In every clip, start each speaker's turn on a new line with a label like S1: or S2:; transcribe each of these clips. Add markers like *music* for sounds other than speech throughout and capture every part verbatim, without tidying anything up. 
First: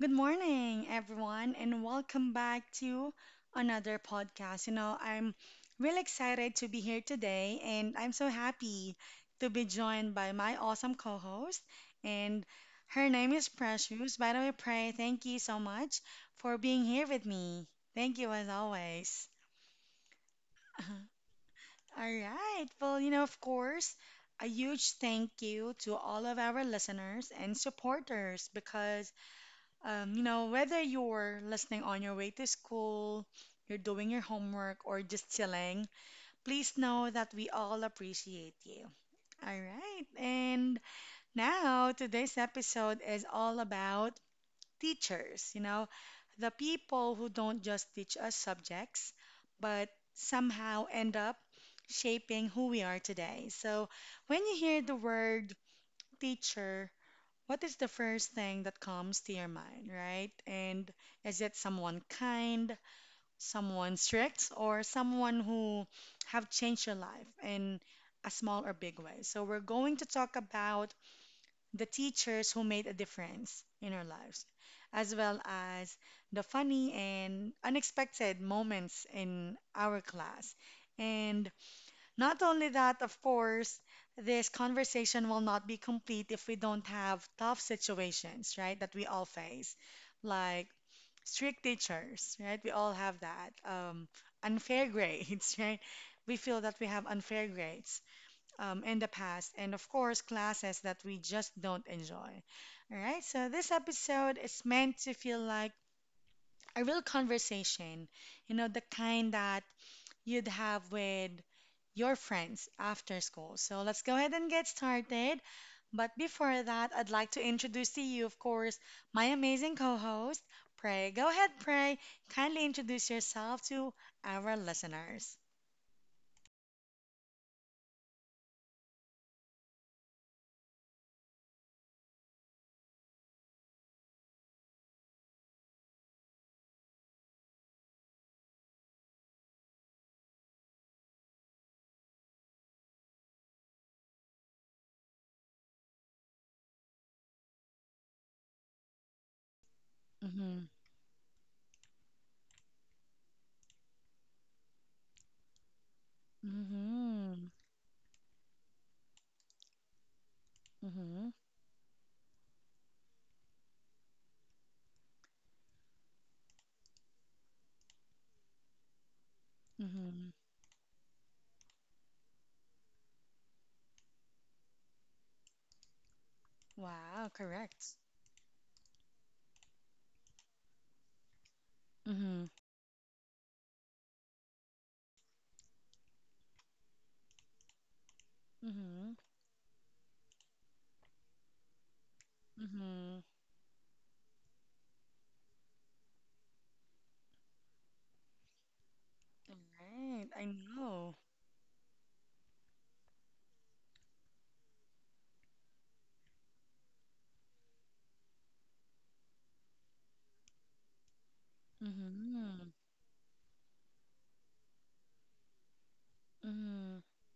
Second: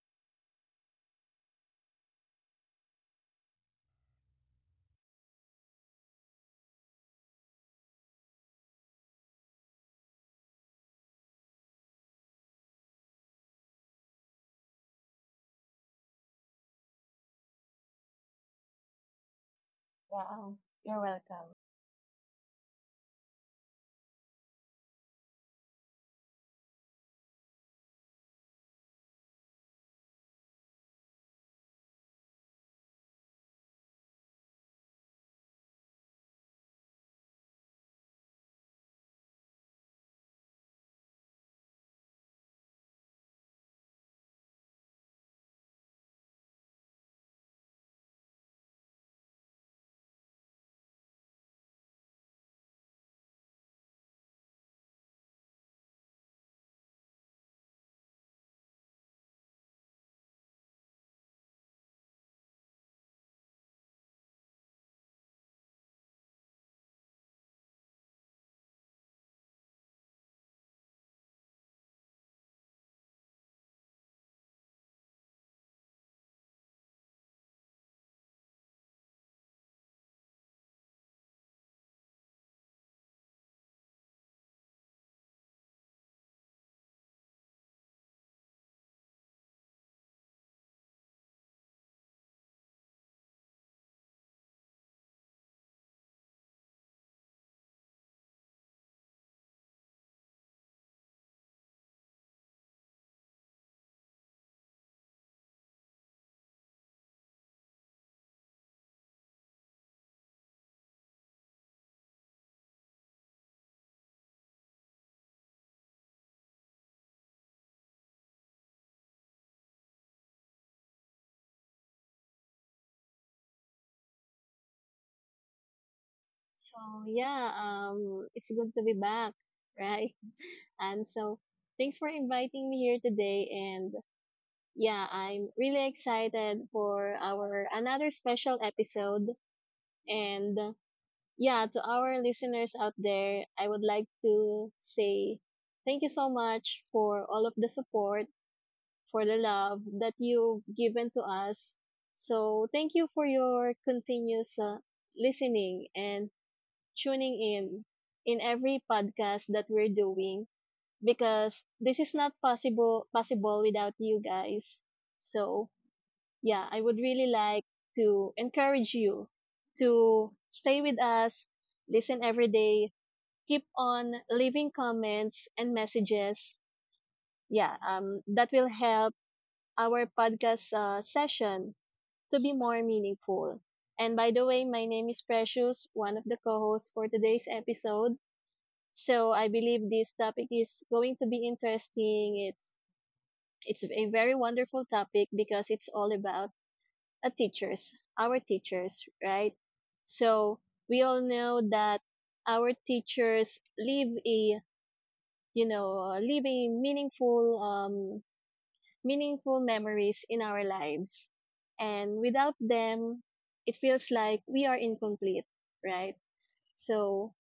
S1: good morning, everyone, and welcome back to another podcast. You know, I'm really excited to be here today, and I'm so happy to be joined by my awesome co host. And her name is Precious. By the way, Pray, thank you so much for being here with me. Thank you, as always.
S2: Yeah, um, you're welcome.
S1: *laughs* All right. Well, you know, of course, a huge thank you to all of our listeners and supporters because um, you know, whether you're listening on your way to school, you're doing your homework, or just chilling, please know that we all appreciate you. All right. And now today's episode is all about teachers, you know, the people who don't just teach us subjects, but somehow end up shaping who we are today. So when you hear the word teacher, what is the first thing that comes to your mind, right? And is it someone kind, someone strict, or someone who have changed your life in a small or big way? So we're going to talk about the teachers who made a difference in our lives, as well as the funny and unexpected moments in our class. And not only that, of course, this conversation will not be complete if we don't have tough situations, right, that we all face, like strict teachers, right? We all have that. Um, unfair *laughs* grades, right? We feel that we have unfair grades um, in the past, and of course, classes that we just don't enjoy. All right, so this episode is meant to feel like a real conversation, you know, the kind that you'd have with your friends after school. So let's go ahead and get started. But before that, I'd like to introduce to you, of course, my amazing co host, Prey. Go ahead, Prey. Kindly introduce yourself to our listeners.
S2: So yeah, um, it's good to be back, *laughs* right? And so Thanks for inviting me here today. And yeah, I'm really excited for our another special episode. And yeah, to our listeners out there, I would like to say thank you so much for all of the support, for the love that you've
S1: Mm-hmm.
S2: given to us. So thank you for your continuous uh, listening and tuning
S1: Mm-hmm.
S2: in in every podcast that we're doing
S1: Mm-hmm.
S2: because this is not possible possible without you guys. So, yeah, I would really like to encourage you
S1: Mm-hmm.
S2: to stay with us, listen every day, keep on leaving comments and messages.
S1: Wow,
S2: Yeah,
S1: correct.
S2: um that will help our podcast uh, session to
S1: Mm-hmm.
S2: be more meaningful. And by the way, my name is Precious, one of the co-hosts for today's episode.
S1: Mm-hmm.
S2: So I believe this topic is going to be interesting. It's
S1: Mm-hmm.
S2: it's a very wonderful topic because it's all about a teachers, our teachers, right?
S1: All right. I
S2: So we
S1: know.
S2: all know that our teachers leave a you know leave a meaningful um meaningful memories in our lives, and without
S1: Mm-hmm.
S2: them, it feels like we are incomplete, right?
S1: Mm-hmm.
S2: So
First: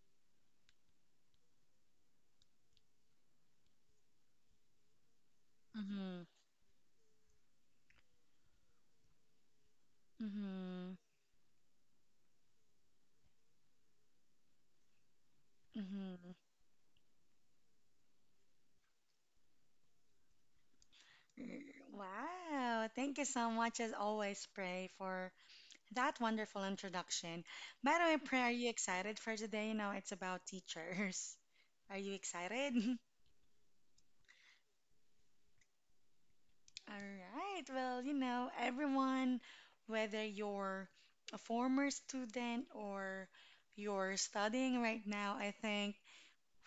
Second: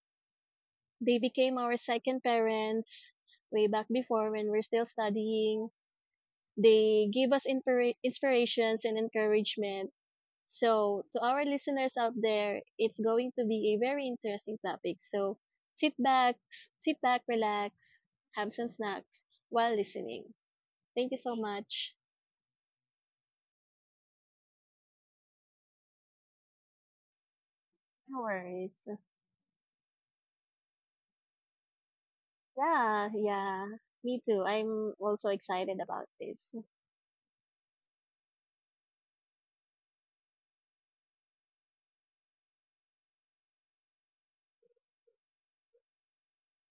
S2: they became our second parents way back before when we're still studying.
S1: Mm-hmm.
S2: They give us inspira- inspirations and encouragement.
S1: Mm-hmm.
S2: So, to our listeners out there, it's going to be a very interesting topic. So, sit
S1: Mm-hmm.
S2: back, sit back, relax, have some snacks while listening. Thank you so much.
S1: Wow, thank you so much as always, Pray, for that wonderful introduction. By the way,
S2: No
S1: Pray, are you
S2: worries.
S1: excited for today? You know, it's about teachers. *laughs* Are you excited? *laughs*
S2: Yeah, yeah. Me too. I'm also excited about this.
S1: All right, well, you know, everyone, whether you're a former student or you're studying right now, I think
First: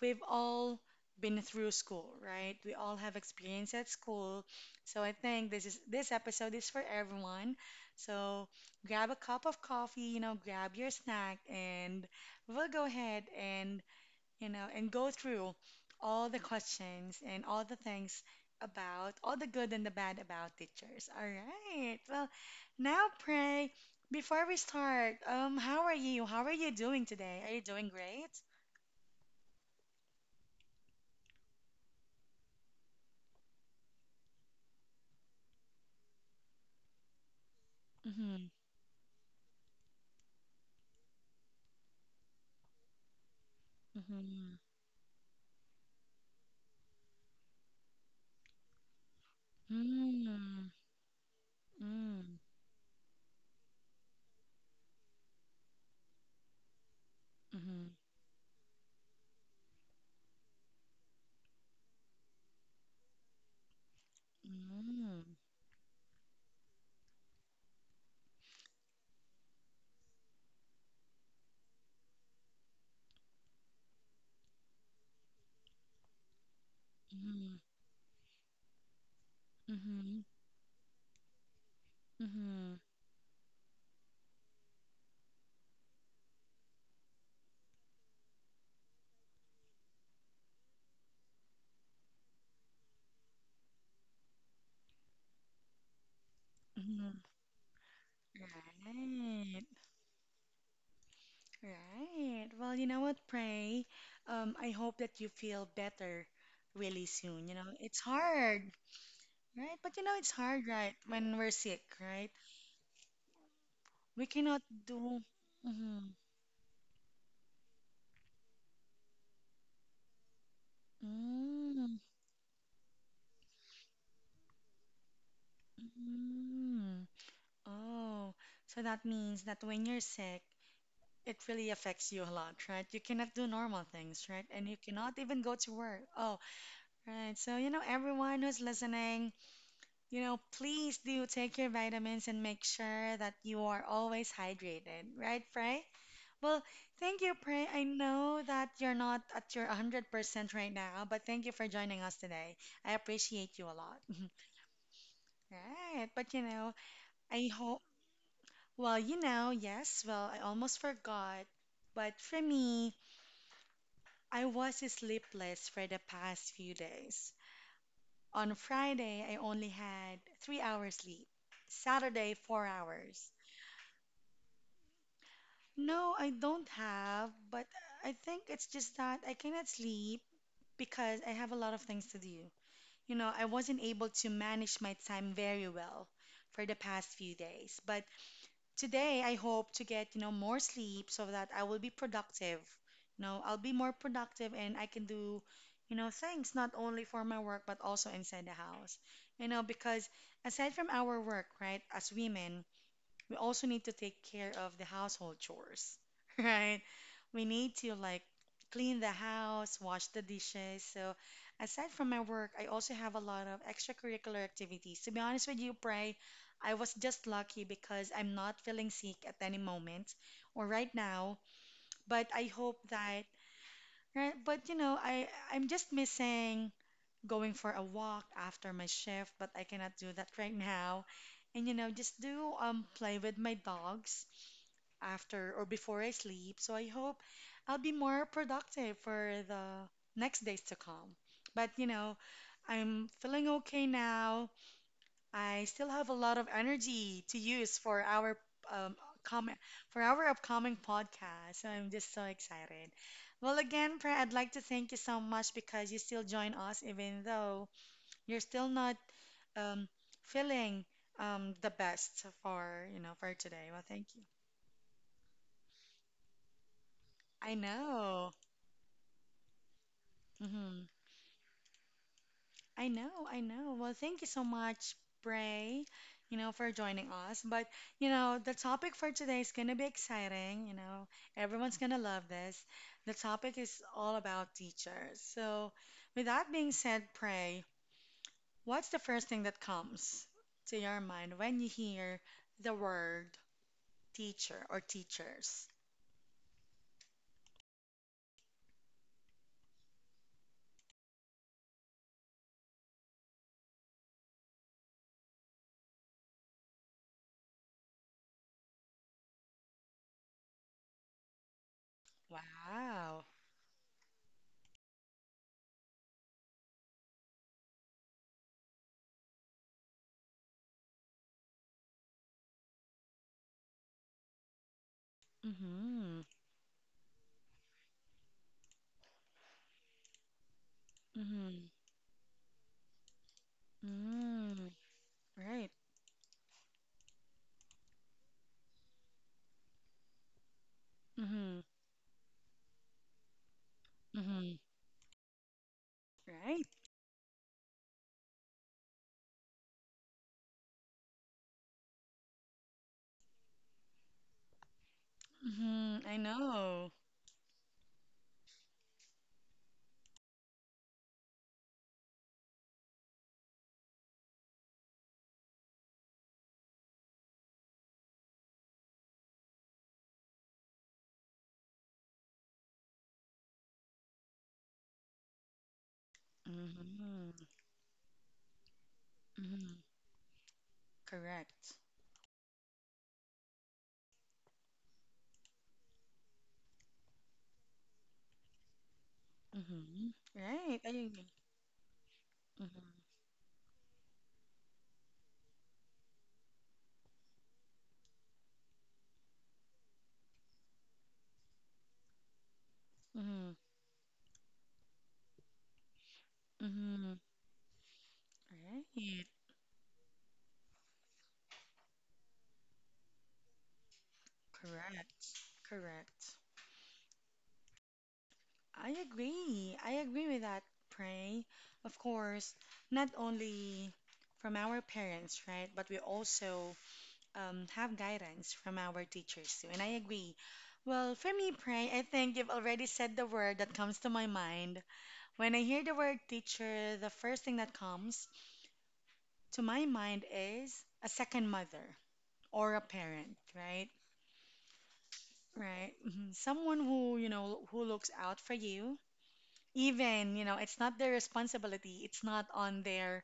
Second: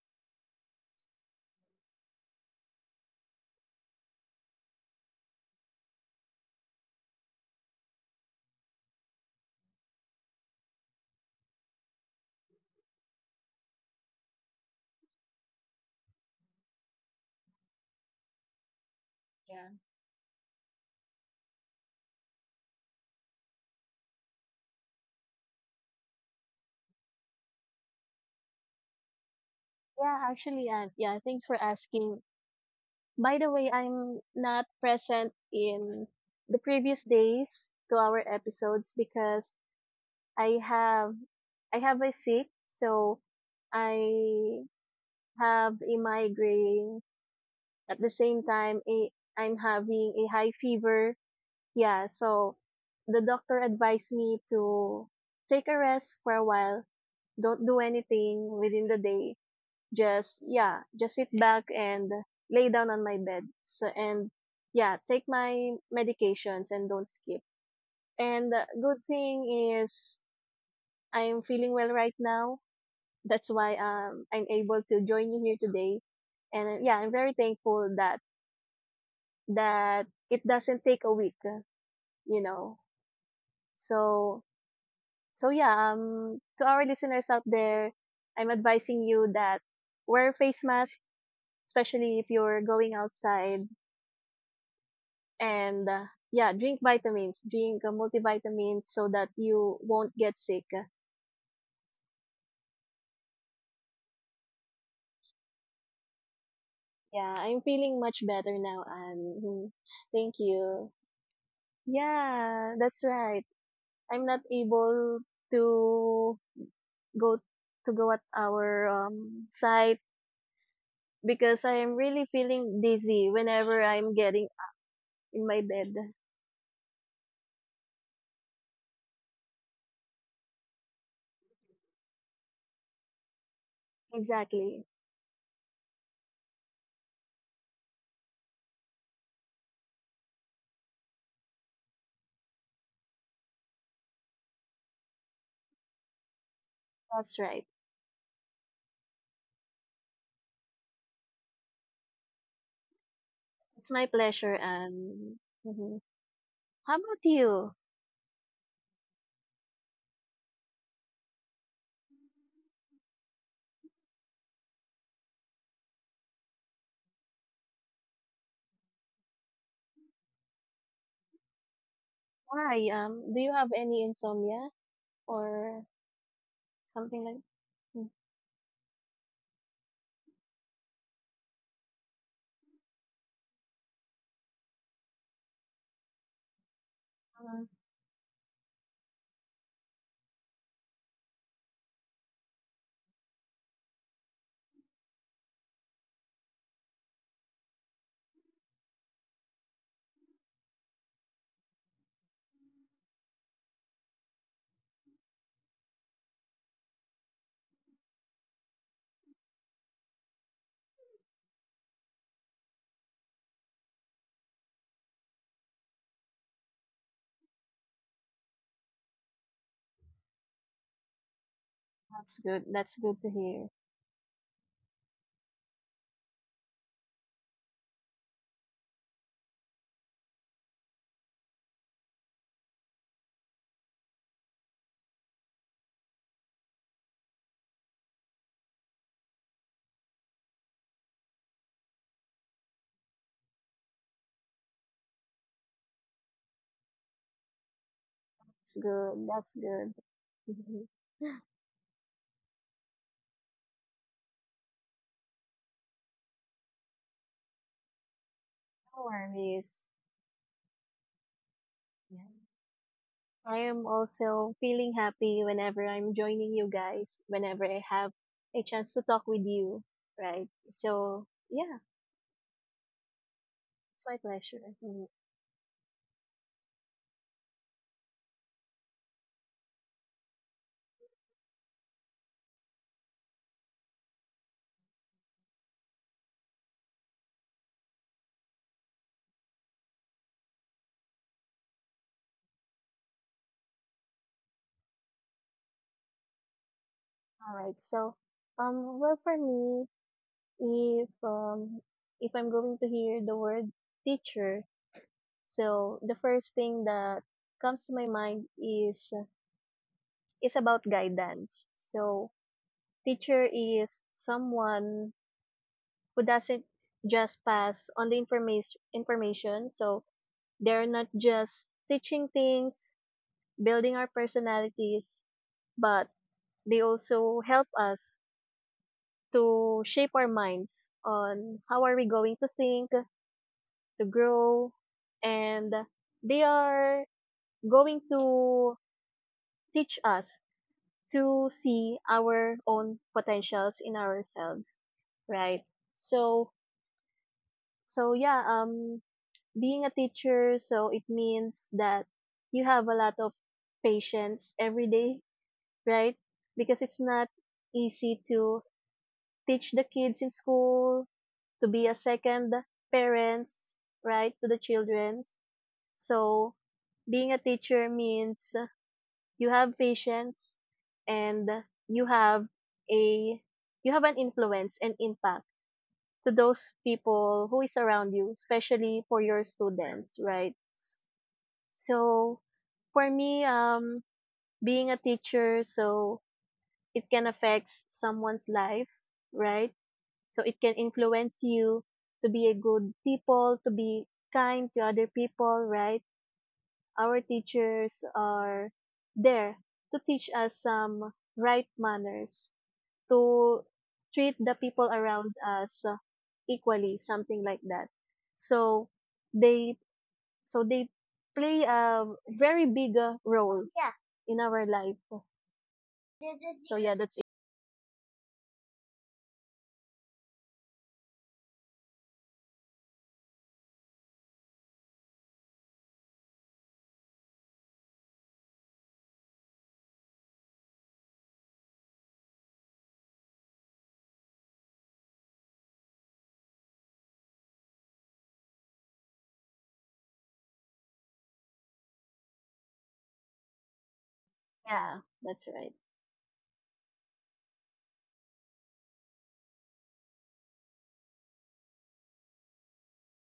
S1: we've all been through school, right? We all have experience at school. So I think this is this episode is for everyone. So grab a cup of coffee, you know, grab your snack and we'll go ahead and, you know, and go through all the questions and all the things about all the
S2: Yeah.
S1: good and the bad about teachers. All right. Well, now pray before we start, um, how are you? How are you doing today? Are you doing great?
S2: Yeah, actually, and yeah, thanks for asking. By the way, I'm not present in the previous days to our
S1: Mm-hmm.
S2: episodes because I have I have a sick, so
S1: Mm-hmm.
S2: I have a migraine. At the same time, a, I'm having a high
S1: Mm,
S2: fever. Yeah,
S1: mm,
S2: so the doctor advised me to take a rest for a while. Don't do
S1: mhm,
S2: anything within the day. Just yeah, just sit back and lay down on my bed. So, and yeah,
S1: mm,
S2: take my medications and don't skip. And uh, good thing is I'm feeling well right now. That's why um I'm able to join you here today. And uh, yeah, I'm very
S1: mhm,
S2: thankful that that
S1: mhm,
S2: it doesn't take a week, uh, you
S1: mhm,
S2: know. So so yeah, um to our listeners out there, I'm advising you that wear face mask, especially if you're going outside and uh, yeah, drink
S1: mhm.
S2: vitamins, drink uh, multivitamins so that
S1: Right,
S2: you won't get sick.
S1: right. Well, you know what, Pray? Um, I hope that you feel better really
S2: Yeah,
S1: soon. You know,
S2: I'm
S1: it's
S2: feeling much
S1: hard,
S2: better now. And
S1: right?
S2: mm,
S1: But you know, it's
S2: thank
S1: hard, right?
S2: you.
S1: When we're sick, right?
S2: Yeah, that's right.
S1: We
S2: I'm not
S1: cannot do.
S2: able
S1: Mm-hmm.
S2: to go to go at our um, site because I
S1: Mm,
S2: am really feeling dizzy whenever I'm getting in my bed.
S1: mm. Oh, so that means that when you're sick, it really affects you a lot, right? You cannot do normal things, right? And you
S2: Exactly.
S1: cannot even go to work. Oh, right. So, you know, everyone who's listening, you know, please do take your vitamins and make sure that you are always hydrated, right, Prey? Well, thank you,
S2: That's
S1: Prey.
S2: right.
S1: I know that you're not at your one hundred percent right now, but thank you for joining us today. I appreciate you a lot.
S2: It's my
S1: *laughs*
S2: pleasure. And mhm.
S1: Right. But, you know,
S2: How about
S1: I
S2: you?
S1: hope, well, you know, yes, well, I almost forgot. But for me, I was sleepless for the past few days. On Friday, I only had three hours sleep. Saturday, four
S2: why
S1: hours.
S2: um do you have any insomnia or
S1: No, I don't
S2: something
S1: have,
S2: like...
S1: but I think it's just that I cannot sleep because I have a lot of things to do. You know, I wasn't able to manage my time very well for the past few
S2: Mm.
S1: days, but today I hope to get, you know, more sleep so that I will be productive. You know, I'll be more productive and I can do, you know, things not only for my work but also inside the house. You know, because aside from our work, right, as women, we also need to take care of the household chores, *laughs* right? We need to like clean the house, wash the dishes. So aside from my work, I also have a lot of extracurricular activities. To be honest with you, Pray, I was just lucky because I'm not feeling sick at any moment or right now, but I
S2: That's good.
S1: hope
S2: That's
S1: that
S2: good to hear.
S1: right, but you know, I I'm just missing going for a walk after my shift, but I cannot do that right now. And you know, just do um play with my dogs after or before I sleep. So I hope I'll be more productive for the next days to come. But you know, I'm feeling okay now. I still have a lot of energy to use for our
S2: That's
S1: um,
S2: good.
S1: comment
S2: That's good.
S1: for our upcoming
S2: Mhm.
S1: podcast.
S2: *laughs*
S1: So I'm just so excited. Well, again, Pre, I'd like to thank you so much because you still join us, even though you're still not
S2: No
S1: um,
S2: worries.
S1: feeling um, the best
S2: Yeah.
S1: for you know for
S2: I
S1: today. Well,
S2: am
S1: thank you.
S2: also feeling happy whenever I'm joining you guys,
S1: I
S2: whenever I have
S1: know.
S2: a chance to talk with you, right?
S1: Hmm
S2: So, yeah,
S1: I know, I know. Well,
S2: it's
S1: thank
S2: my
S1: you so
S2: pleasure.
S1: much,
S2: Mm.
S1: Bray, you know, for joining us. But, you know, the topic for today is going to be exciting. You know, everyone's going to love this. The topic is all about teachers. So, with that being said, Bray, what's the first thing that comes to your mind when you hear the word teacher or teachers?
S2: All right. So, um, well, for me, if um, if I'm going to hear the word teacher, so the first thing that comes to my mind is is about guidance. So
S1: Wow.
S2: teacher is someone who doesn't just pass on the information information. So they're not just teaching things, building our personalities, but
S1: Mm-hmm.
S2: they also help us to shape our minds on
S1: Mm-hmm.
S2: how are we going to think, to
S1: Mm-hmm.
S2: grow,
S1: Right.
S2: and they are going to teach us to
S1: Mm-hmm.
S2: see our own potentials in
S1: Mm-hmm.
S2: ourselves, right? So,
S1: Right.
S2: so yeah, um, being a teacher, so it means that you have a lot of patience every day,
S1: Mm-hmm.
S2: right?
S1: I
S2: Because
S1: know.
S2: it's not easy to teach the kids in school, to be a second parents, right, to the children. So, being a teacher means you have patience and you have a you have an influence and impact to those
S1: Mm-hmm.
S2: people who is around you, especially for your
S1: Mm-hmm.
S2: students, right?
S1: Correct.
S2: So for me, um, being a teacher, so it can affect someone's lives, right?
S1: Mm-hmm.
S2: So it can
S1: Right. I agree.
S2: influence you to be a
S1: Mm-hmm.
S2: good people, to be kind to other people, right? Our teachers are there to teach us some right manners,
S1: Mm-hmm.
S2: to treat the people around us uh, equally,
S1: Mm-hmm.
S2: something like that. So
S1: Right.
S2: they so they play a very big uh, role in our life.
S1: Correct. Correct.
S2: So yeah, that's it.
S1: I agree. I agree with that, Pray. Of course, not only from our parents, right? But we also um, have guidance from our teachers too. And I agree. Well, for me, Pray, I think you've already said the word that comes to my mind. When I hear the word teacher, the first thing that comes to my mind is a second mother or a parent, right?
S2: Yeah, that's right.
S1: Right. Mhm. Someone who, you know, who looks out for you. Even, you know, it's not their responsibility, it's not on their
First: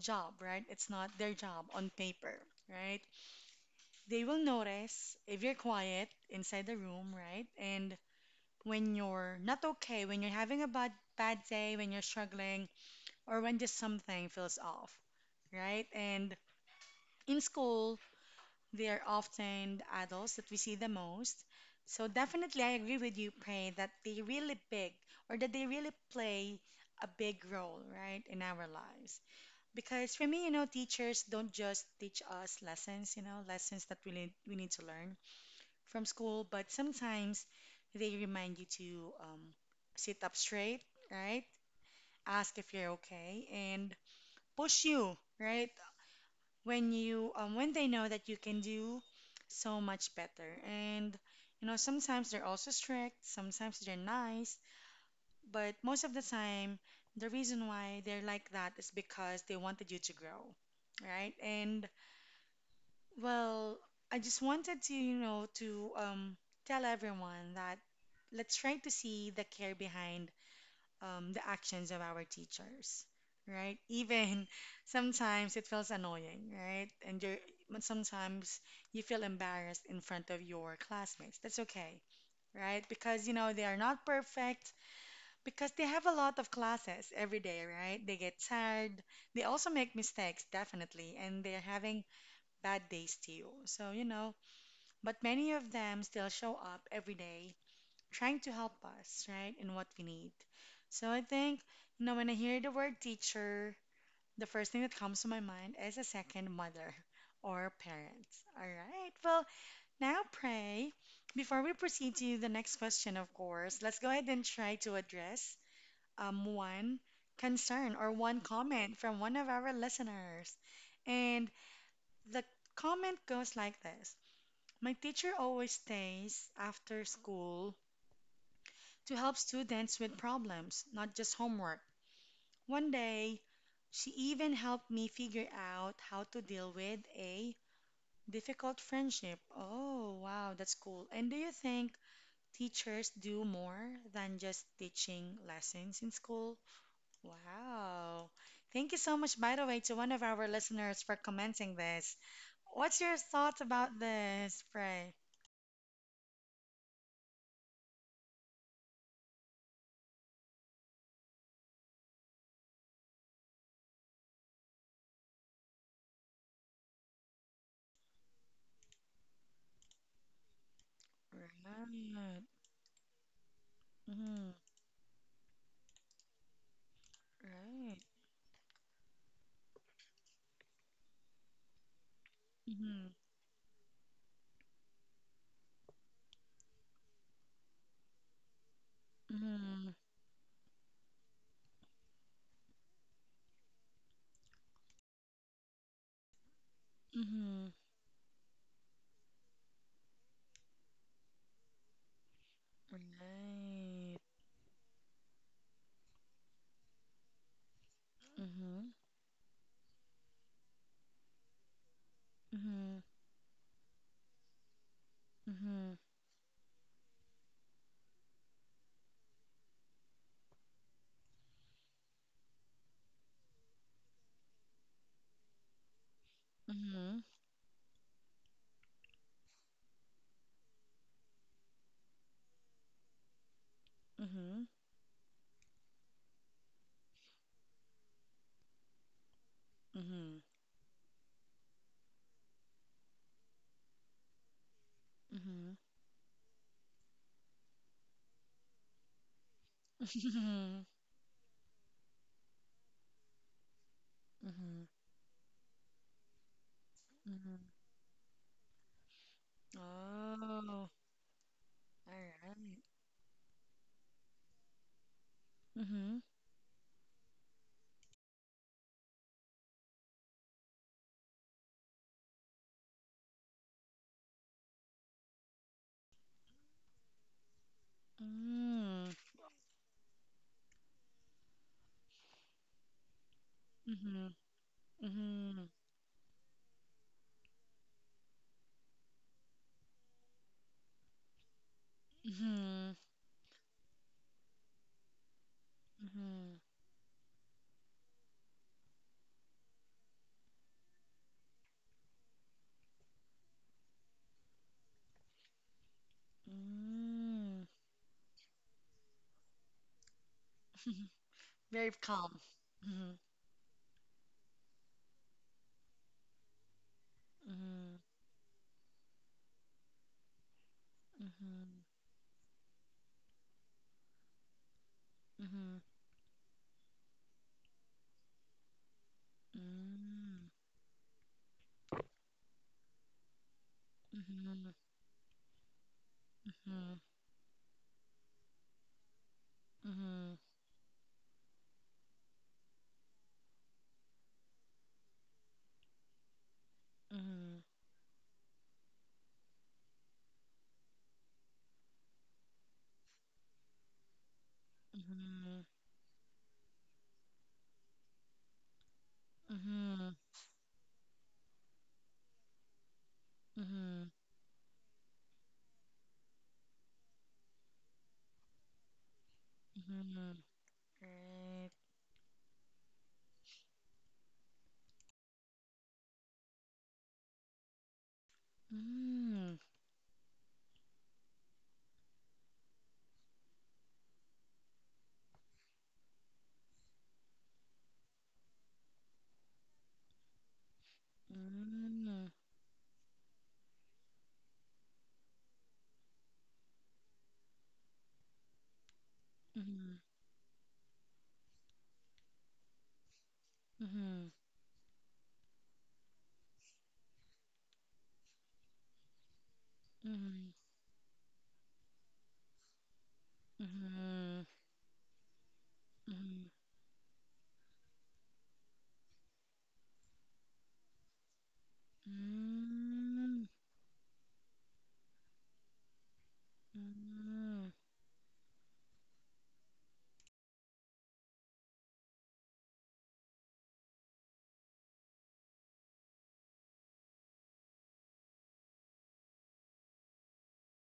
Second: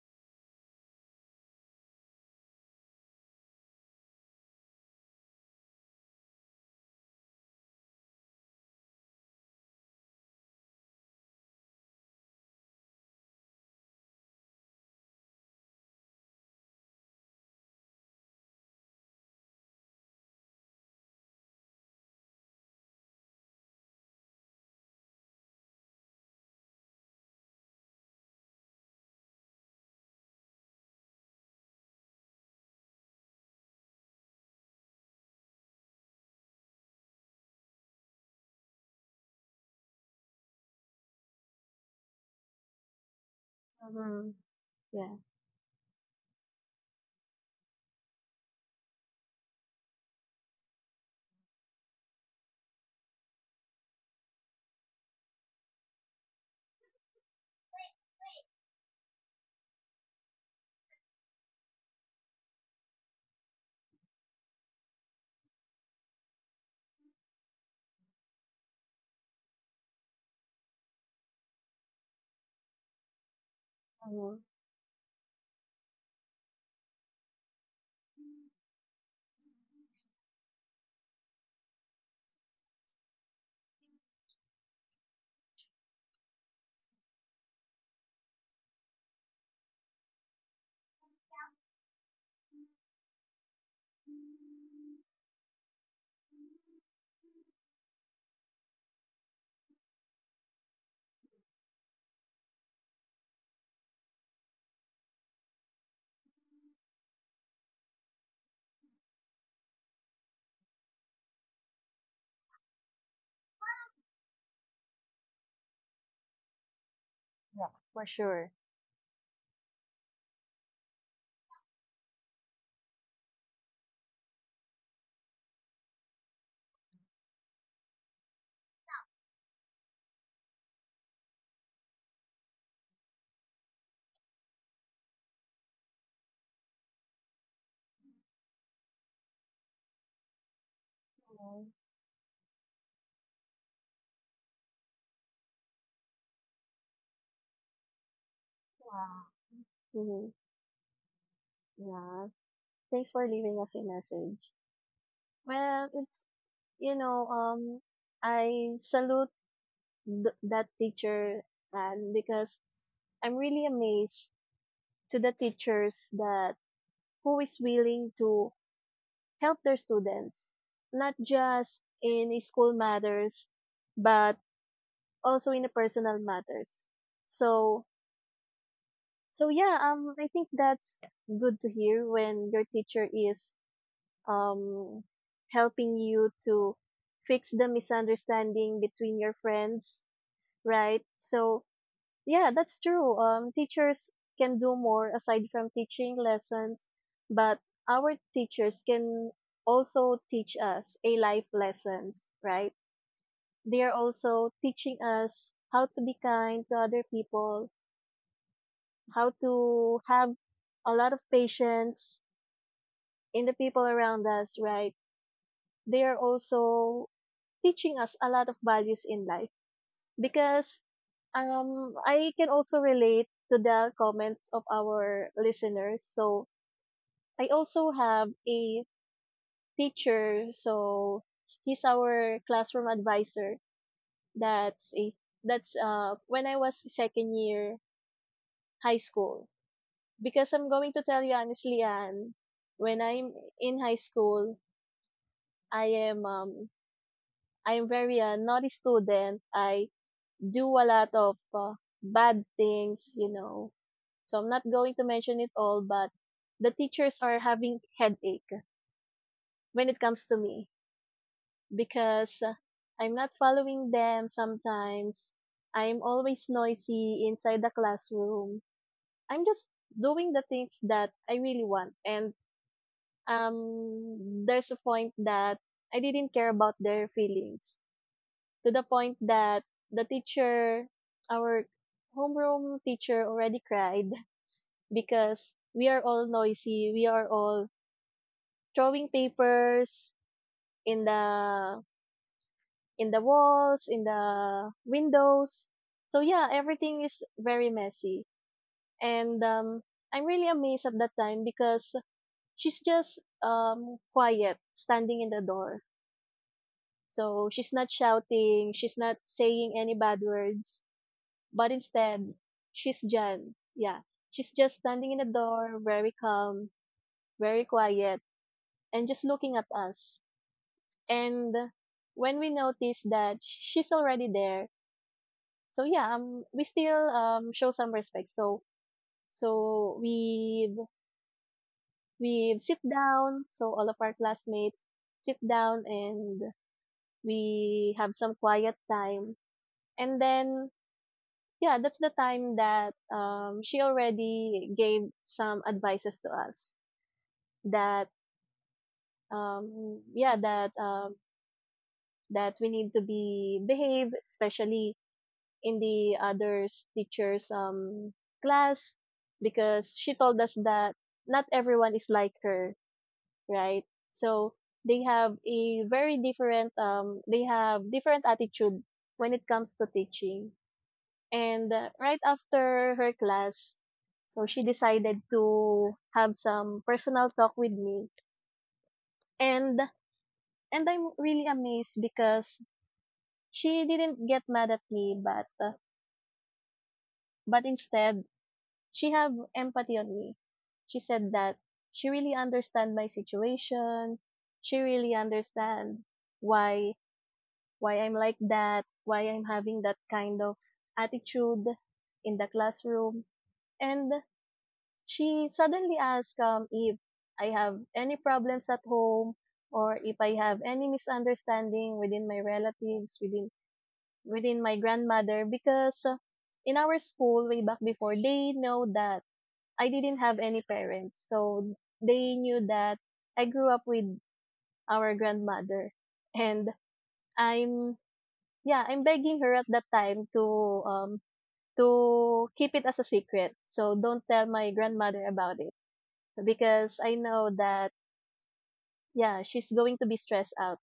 S1: job, right? It's not their job on paper, right? They will notice if you're quiet inside the room, right? And when you're not okay, when you're having a bad bad day, when you're struggling, or when just something feels off, right? And in school, they are often the adults that we see the most. So definitely, I agree with you, Pray, that they really big or that they really play a big role, right, in our lives. Because for me, you know, teachers don't just teach us lessons, you know, lessons that we need, we need to learn from school, but sometimes they remind you to um, sit up straight, right, ask if you're okay, and
S2: Mm-hmm.
S1: push you,
S2: Yeah.
S1: right, when you um, when they know that you can do so much better. And you know sometimes they're also strict, sometimes they're nice, but most of the time the reason why they're like that is because they wanted you to grow, right? And well, I just wanted to, you know, to um, tell everyone that let's try to see the care behind um, the actions of our teachers, right?
S2: Mm-hmm.
S1: Even sometimes it feels annoying, right? And you're, but sometimes you feel embarrassed in front of your classmates. That's okay, right? Because, you know, they are not perfect because they have a lot of classes every day, right? They get tired. They also make mistakes, definitely, and they're having bad days too. So, you know, but many of them still show up every day trying to help us, right, in what we need. So I think, you know, when I hear the word teacher, the first thing that comes to my mind is a second mother *laughs* or parents. All right. Well, now, Pray, before we proceed to the next question, of course, let's go ahead and try to address um, one
S2: Yeah,
S1: concern or
S2: for
S1: one
S2: sure.
S1: comment from one of our listeners. And the comment goes like this. My teacher always stays after school to help students with problems, not just homework. One day, she even helped me figure out how to deal with a difficult friendship. Oh, wow, that's cool. And do you think teachers do more than just teaching lessons in school? Wow. Thank you so much, by the way, to one of
S2: Hmm.
S1: our listeners for commenting this.
S2: Yeah.
S1: What's
S2: Thanks
S1: your
S2: for
S1: thoughts
S2: leaving us a
S1: about
S2: message.
S1: this, Pray?
S2: Well, it's you know, um, I salute th- that teacher, and because I'm really amazed to the teachers that who is willing to help their students, not just in
S1: Right.
S2: school matters, but
S1: Mm,
S2: also in the personal matters. So,
S1: right.
S2: so yeah, um, I think that's good to hear when your
S1: Mm-hmm.
S2: teacher is um helping you to fix the misunderstanding between your
S1: Mm-hmm.
S2: friends, right? So yeah, that's true. Um, teachers can do more aside from teaching lessons, but
S1: Mm-hmm.
S2: our teachers can also teach us a life lessons, right? They are
S1: Right.
S2: also teaching us how to be kind to other people,
S1: Mhm.
S2: how to have a lot of patience
S1: Mhm.
S2: in the people around us, right?
S1: Mhm.
S2: They are also teaching us a lot of values in life because um I can also relate to the comments of our listeners. So
S1: Mhm.
S2: I also have a teacher, so he's our classroom advisor.
S1: Mhm.
S2: That's a that's uh when I was second year high school.
S1: Mhm.
S2: Because I'm going to tell you honestly, Anne, when I'm in high school,
S1: Mhm.
S2: I am um I'm very a naughty student. I do a lot of uh, bad things, you know. So
S1: Mhm.
S2: I'm
S1: Mhm.
S2: not
S1: Mhm. *laughs*
S2: going to mention it all, but the teachers are having headache when it comes to me
S1: Oh. All
S2: because uh,
S1: right.
S2: I'm not following them sometimes. I'm
S1: Mhm.
S2: always noisy inside the classroom. I'm just doing the things that I really want, and um there's a point that I didn't care about their feelings to the
S1: Mm.
S2: point that the teacher our homeroom teacher already cried
S1: Mhm.
S2: *laughs* because
S1: Mhm.
S2: we are all noisy, we are all throwing papers in the
S1: Mhm.
S2: in the walls, in the windows. So yeah,
S1: Mhm.
S2: everything is very messy. And um I'm really amazed at that time because she's just um quiet standing in the door. So
S1: Mm.
S2: she's not shouting, she's not saying any bad words, but
S1: Very
S2: instead
S1: calm.
S2: she's
S1: Mhm.
S2: Jan. Yeah. She's just standing in the door, very calm, very
S1: Mhm.
S2: quiet, and just looking at us. And
S1: Mhm.
S2: when we notice that she's already there,
S1: Mhm.
S2: so yeah, um we still um show some respect, so so
S1: Mm.
S2: we we sit down, so all of our
S1: Mhm.
S2: classmates sit down, and
S1: Mhm.
S2: we have some quiet time, and then yeah, that's the time that um she already gave some advices to us
S1: Mhm. Mhm.
S2: that um yeah that um that we need to be behave, especially in the others teacher's um class, because
S1: Mhm.
S2: she told us that not everyone is like her, right?
S1: Mhm.
S2: So they have a very different um they have different attitude when it comes to
S1: Mhm. Mhm.
S2: teaching.
S1: Right.
S2: And uh, right after her class, so she decided to have some personal talk with me.
S1: Mm.
S2: And and I'm really amazed because she didn't get mad at me, but uh, but instead she have empathy on me. She said that she
S1: Mm.
S2: really understand my situation. She really understand why why I'm like that, why I'm having that
S1: Mhm.
S2: kind of attitude in the classroom. And
S1: Mhm.
S2: she suddenly asked um, if I have any problems at home or if I
S1: Mhm.
S2: have any misunderstanding within my relatives, within
S1: Mhm.
S2: within my grandmother, because uh,
S1: Mhm.
S2: in our school way back before they know that I didn't have any parents, so they knew that
S1: Mm.
S2: I grew up with our grandmother, and
S1: Mm.
S2: I'm yeah, I'm begging her at that time to um to keep it as a secret. So don't tell my grandmother about it because I know that yeah, she's going to be stressed out.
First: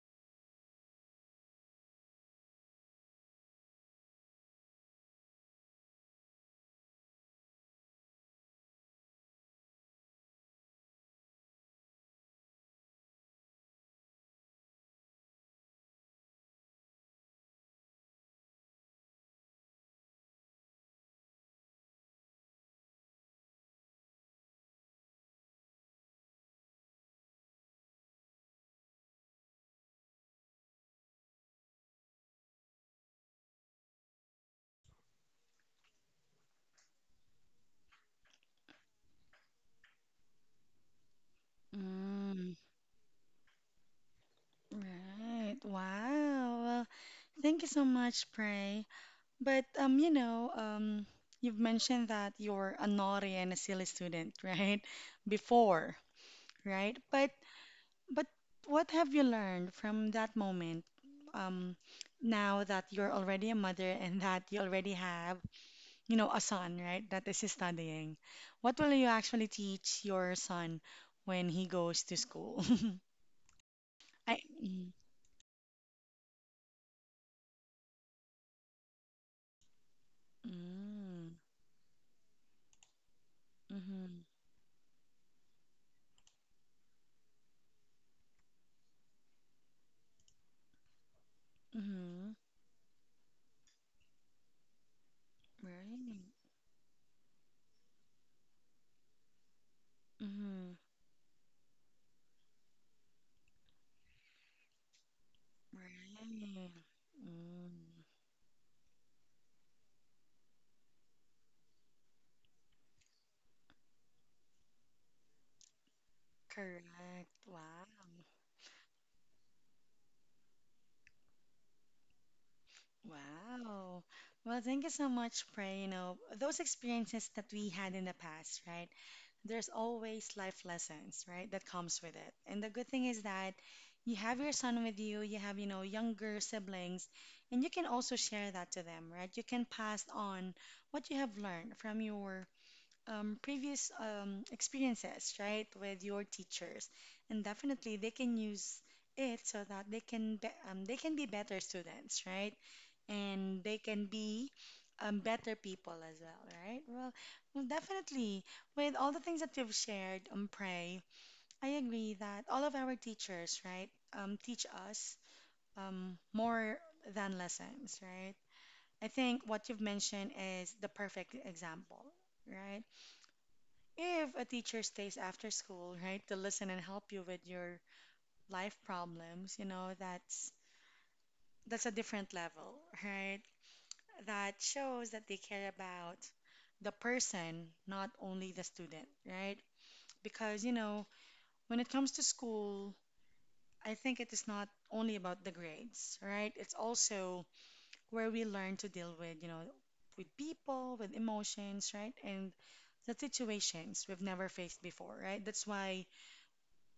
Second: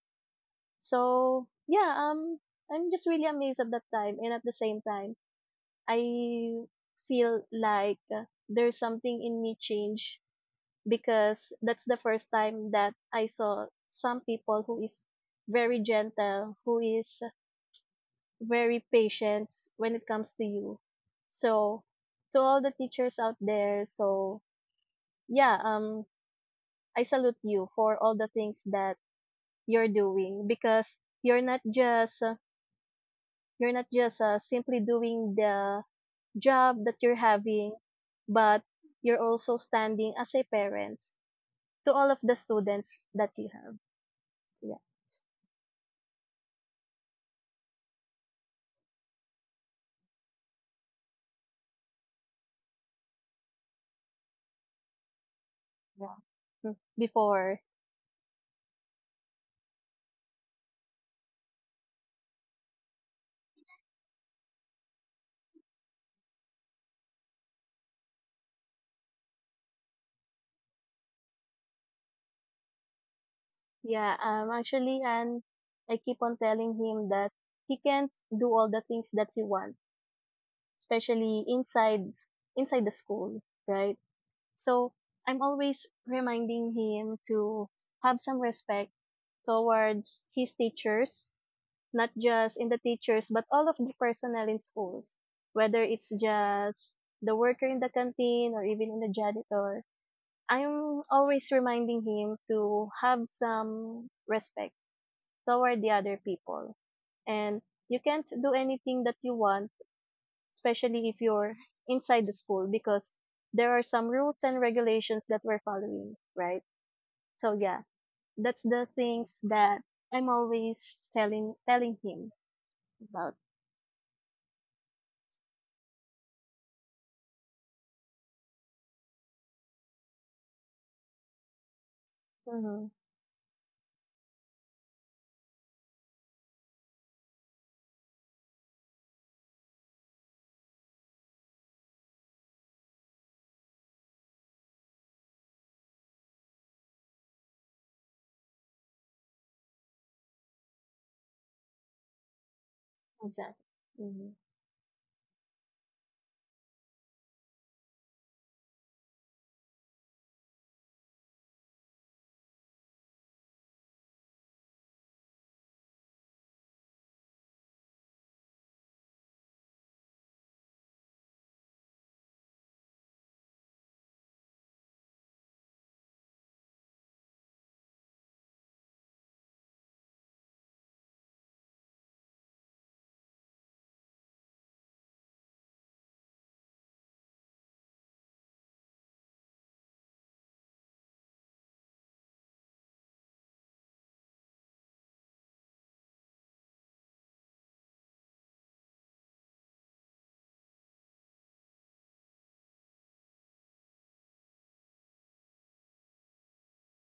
S2: So yeah, um, I'm just really amazed at that time, and at the same time, I feel like uh, there's something in me change because that's the first time that I saw some people who is very gentle, who is very patient when it comes to you. So, to all the teachers out there, so yeah, um, I salute you for all the things that you're doing because you're not just uh, you're not just uh, simply doing the job that you're having, but you're also standing as a parent to all of the
S1: Mm.
S2: students that you have. Yeah.
S1: Right. Wow. Well, thank you so much, Prey. But um, you know, um, you've mentioned that you're a naughty and a silly student, right? Before,
S2: Mm,
S1: right? But
S2: before.
S1: But what have you learned from that moment? Um, Now that you're already a mother and *laughs* that you already have, you know, a son, right? That is studying. What will you actually teach your son when he goes to school?
S2: Yeah,
S1: *laughs* I.
S2: um,
S1: Mm,
S2: actually, and I keep on telling him that he can't do all the things that he wants,
S1: mm,
S2: especially inside s- inside the school, right?
S1: mhm,
S2: So I'm always reminding him to have some respect towards his teachers, not
S1: mhm,
S2: just in the teachers, but all of the personnel in schools, whether it's
S1: right.
S2: just the worker in the canteen or even in the janitor.
S1: Mhm,
S2: I'm always reminding him to have some respect toward the other people.
S1: right.
S2: And you
S1: Mm,
S2: can't do anything that you want, especially if you're inside the school, because there are some rules and regulations that we're following, right?
S1: correct.
S2: So yeah,
S1: Wow.
S2: that's the things that I'm always telling telling him about.
S1: Wow. Well, thank you so much, Pray. You know, those experiences that we had in the past, right? There's always life lessons, right, that comes with it. And the
S2: Mm-hmm.
S1: good thing is that you have your son with you, you have, you know, younger siblings, and you can also share that to them, right? You can pass on what you have learned from your um, previous um, experiences, right, with your teachers. And definitely they can use it so that they can be, um, they can be better students, right?
S2: Exactly.
S1: And they can
S2: Mm-hmm.
S1: be um, better people as well, right? Well, well, definitely. With all the things that you've shared, um, Pray, I agree that all of our teachers, right, um, teach us um, more than lessons, right? I think what you've mentioned is the perfect example, right? If a teacher stays after school, right, to listen and help you with your life problems, you know, that's that's a different level, right? That shows that they care about the person, not only the student, right? Because, you know, when it comes to school, I think it is not only about the grades, right? It's also where we learn to deal with, you know, with people, with emotions, right? And the situations we've never faced before, right? That's why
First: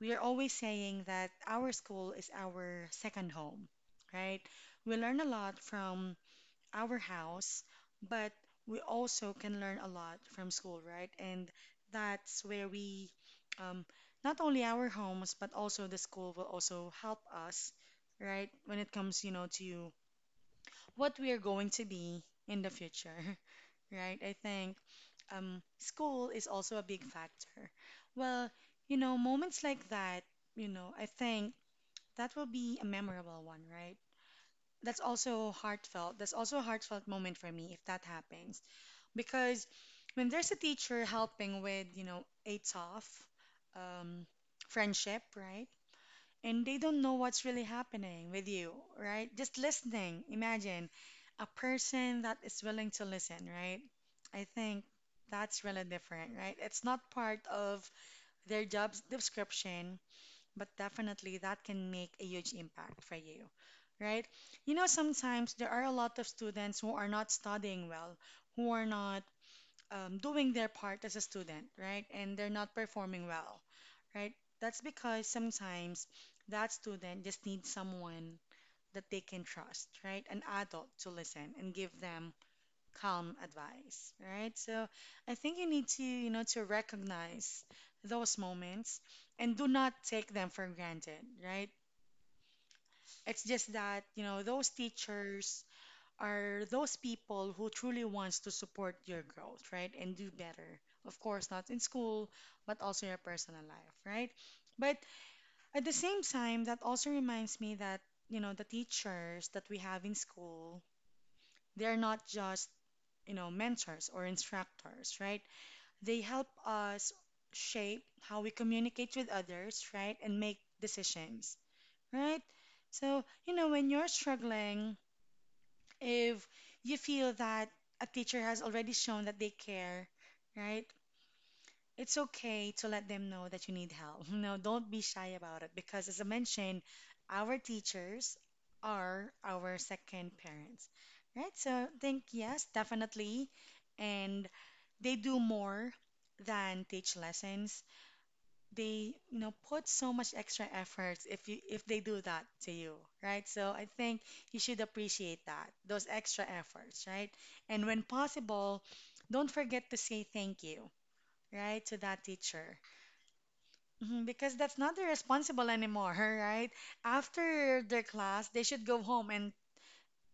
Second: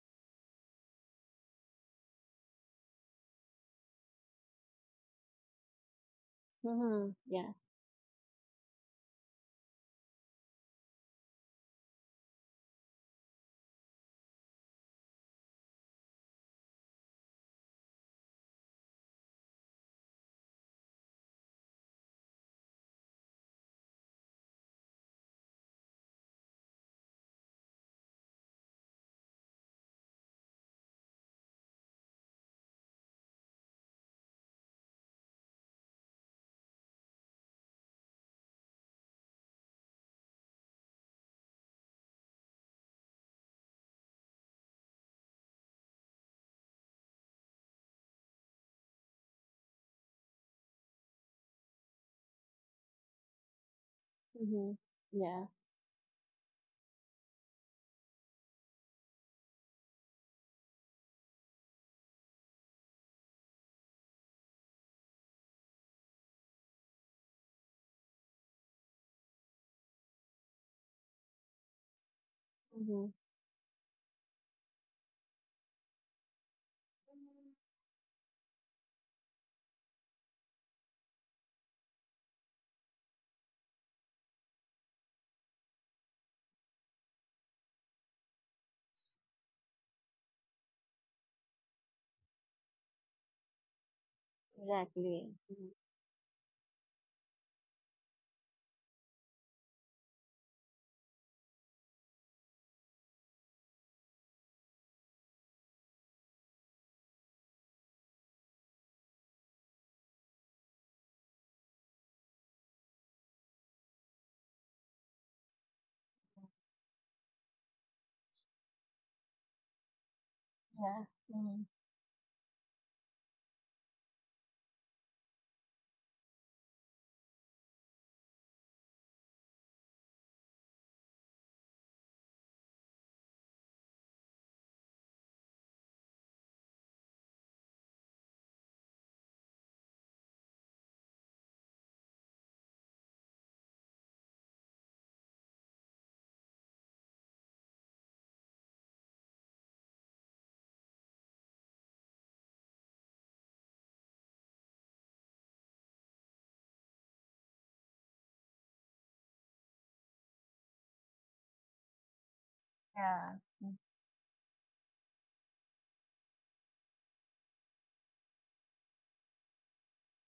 S1: we are always saying that our school is our second home, right? We learn a lot from our
S2: Mm-hmm. Yeah.
S1: house, but we also can learn a lot from school, right? And that's where we, um, not only our homes, but also the school will also help us, right? When it comes, you know, to what we are going to be in the future, *laughs* right? I think um, school is also a big factor. Well, you know, moments like that, you know, I think that will be a memorable one, right? That's also heartfelt. That's also a heartfelt moment for me if that happens. Because when there's a teacher helping with, you know, a tough um, friendship, right? And they don't know what's really happening with you, right? Just listening. Imagine a person that is willing to listen, right? I
S2: Mm-hmm.
S1: think
S2: Yeah.
S1: that's really different, right? It's not part of their job description, but definitely that can make a huge impact for you, right? You know, sometimes there are a lot of students who are not studying well, who are not um, doing their part as a student, right? And they're not
S2: Mm-hmm.
S1: performing well, right? That's because sometimes that student just needs someone that they can trust, right? An adult to listen and give them calm advice, right? So I think you need to, you know, to recognize those moments and do not take them for granted, right? It's just that, you know, those
S2: Exactly.
S1: teachers
S2: Mhm.
S1: are those people who truly wants to support your growth, right? And do better. Of course, not in school, but also your personal life, right? But at the same time, that also reminds me that, you know, the teachers that we have in school, they're not just, you know, mentors or instructors, right? They help us shape how we communicate with others, right? And make
S2: Yeah.
S1: decisions,
S2: Mm-hmm.
S1: right? So, you know, when you're struggling, if you feel that a teacher has already shown that they care, right? It's okay to let them know that you need help. *laughs* No, don't be shy about it because, as I mentioned, our teachers are our second parents, right? So I think yes, definitely, and they do more than teach lessons. They, you know, put so much extra efforts if you if they do that to you, right? So I think you should appreciate that, those extra efforts, right? And when possible, don't forget to say thank you, right, to that teacher. Mhm, because that's not their responsible anymore, *laughs* right? After their class they should go home and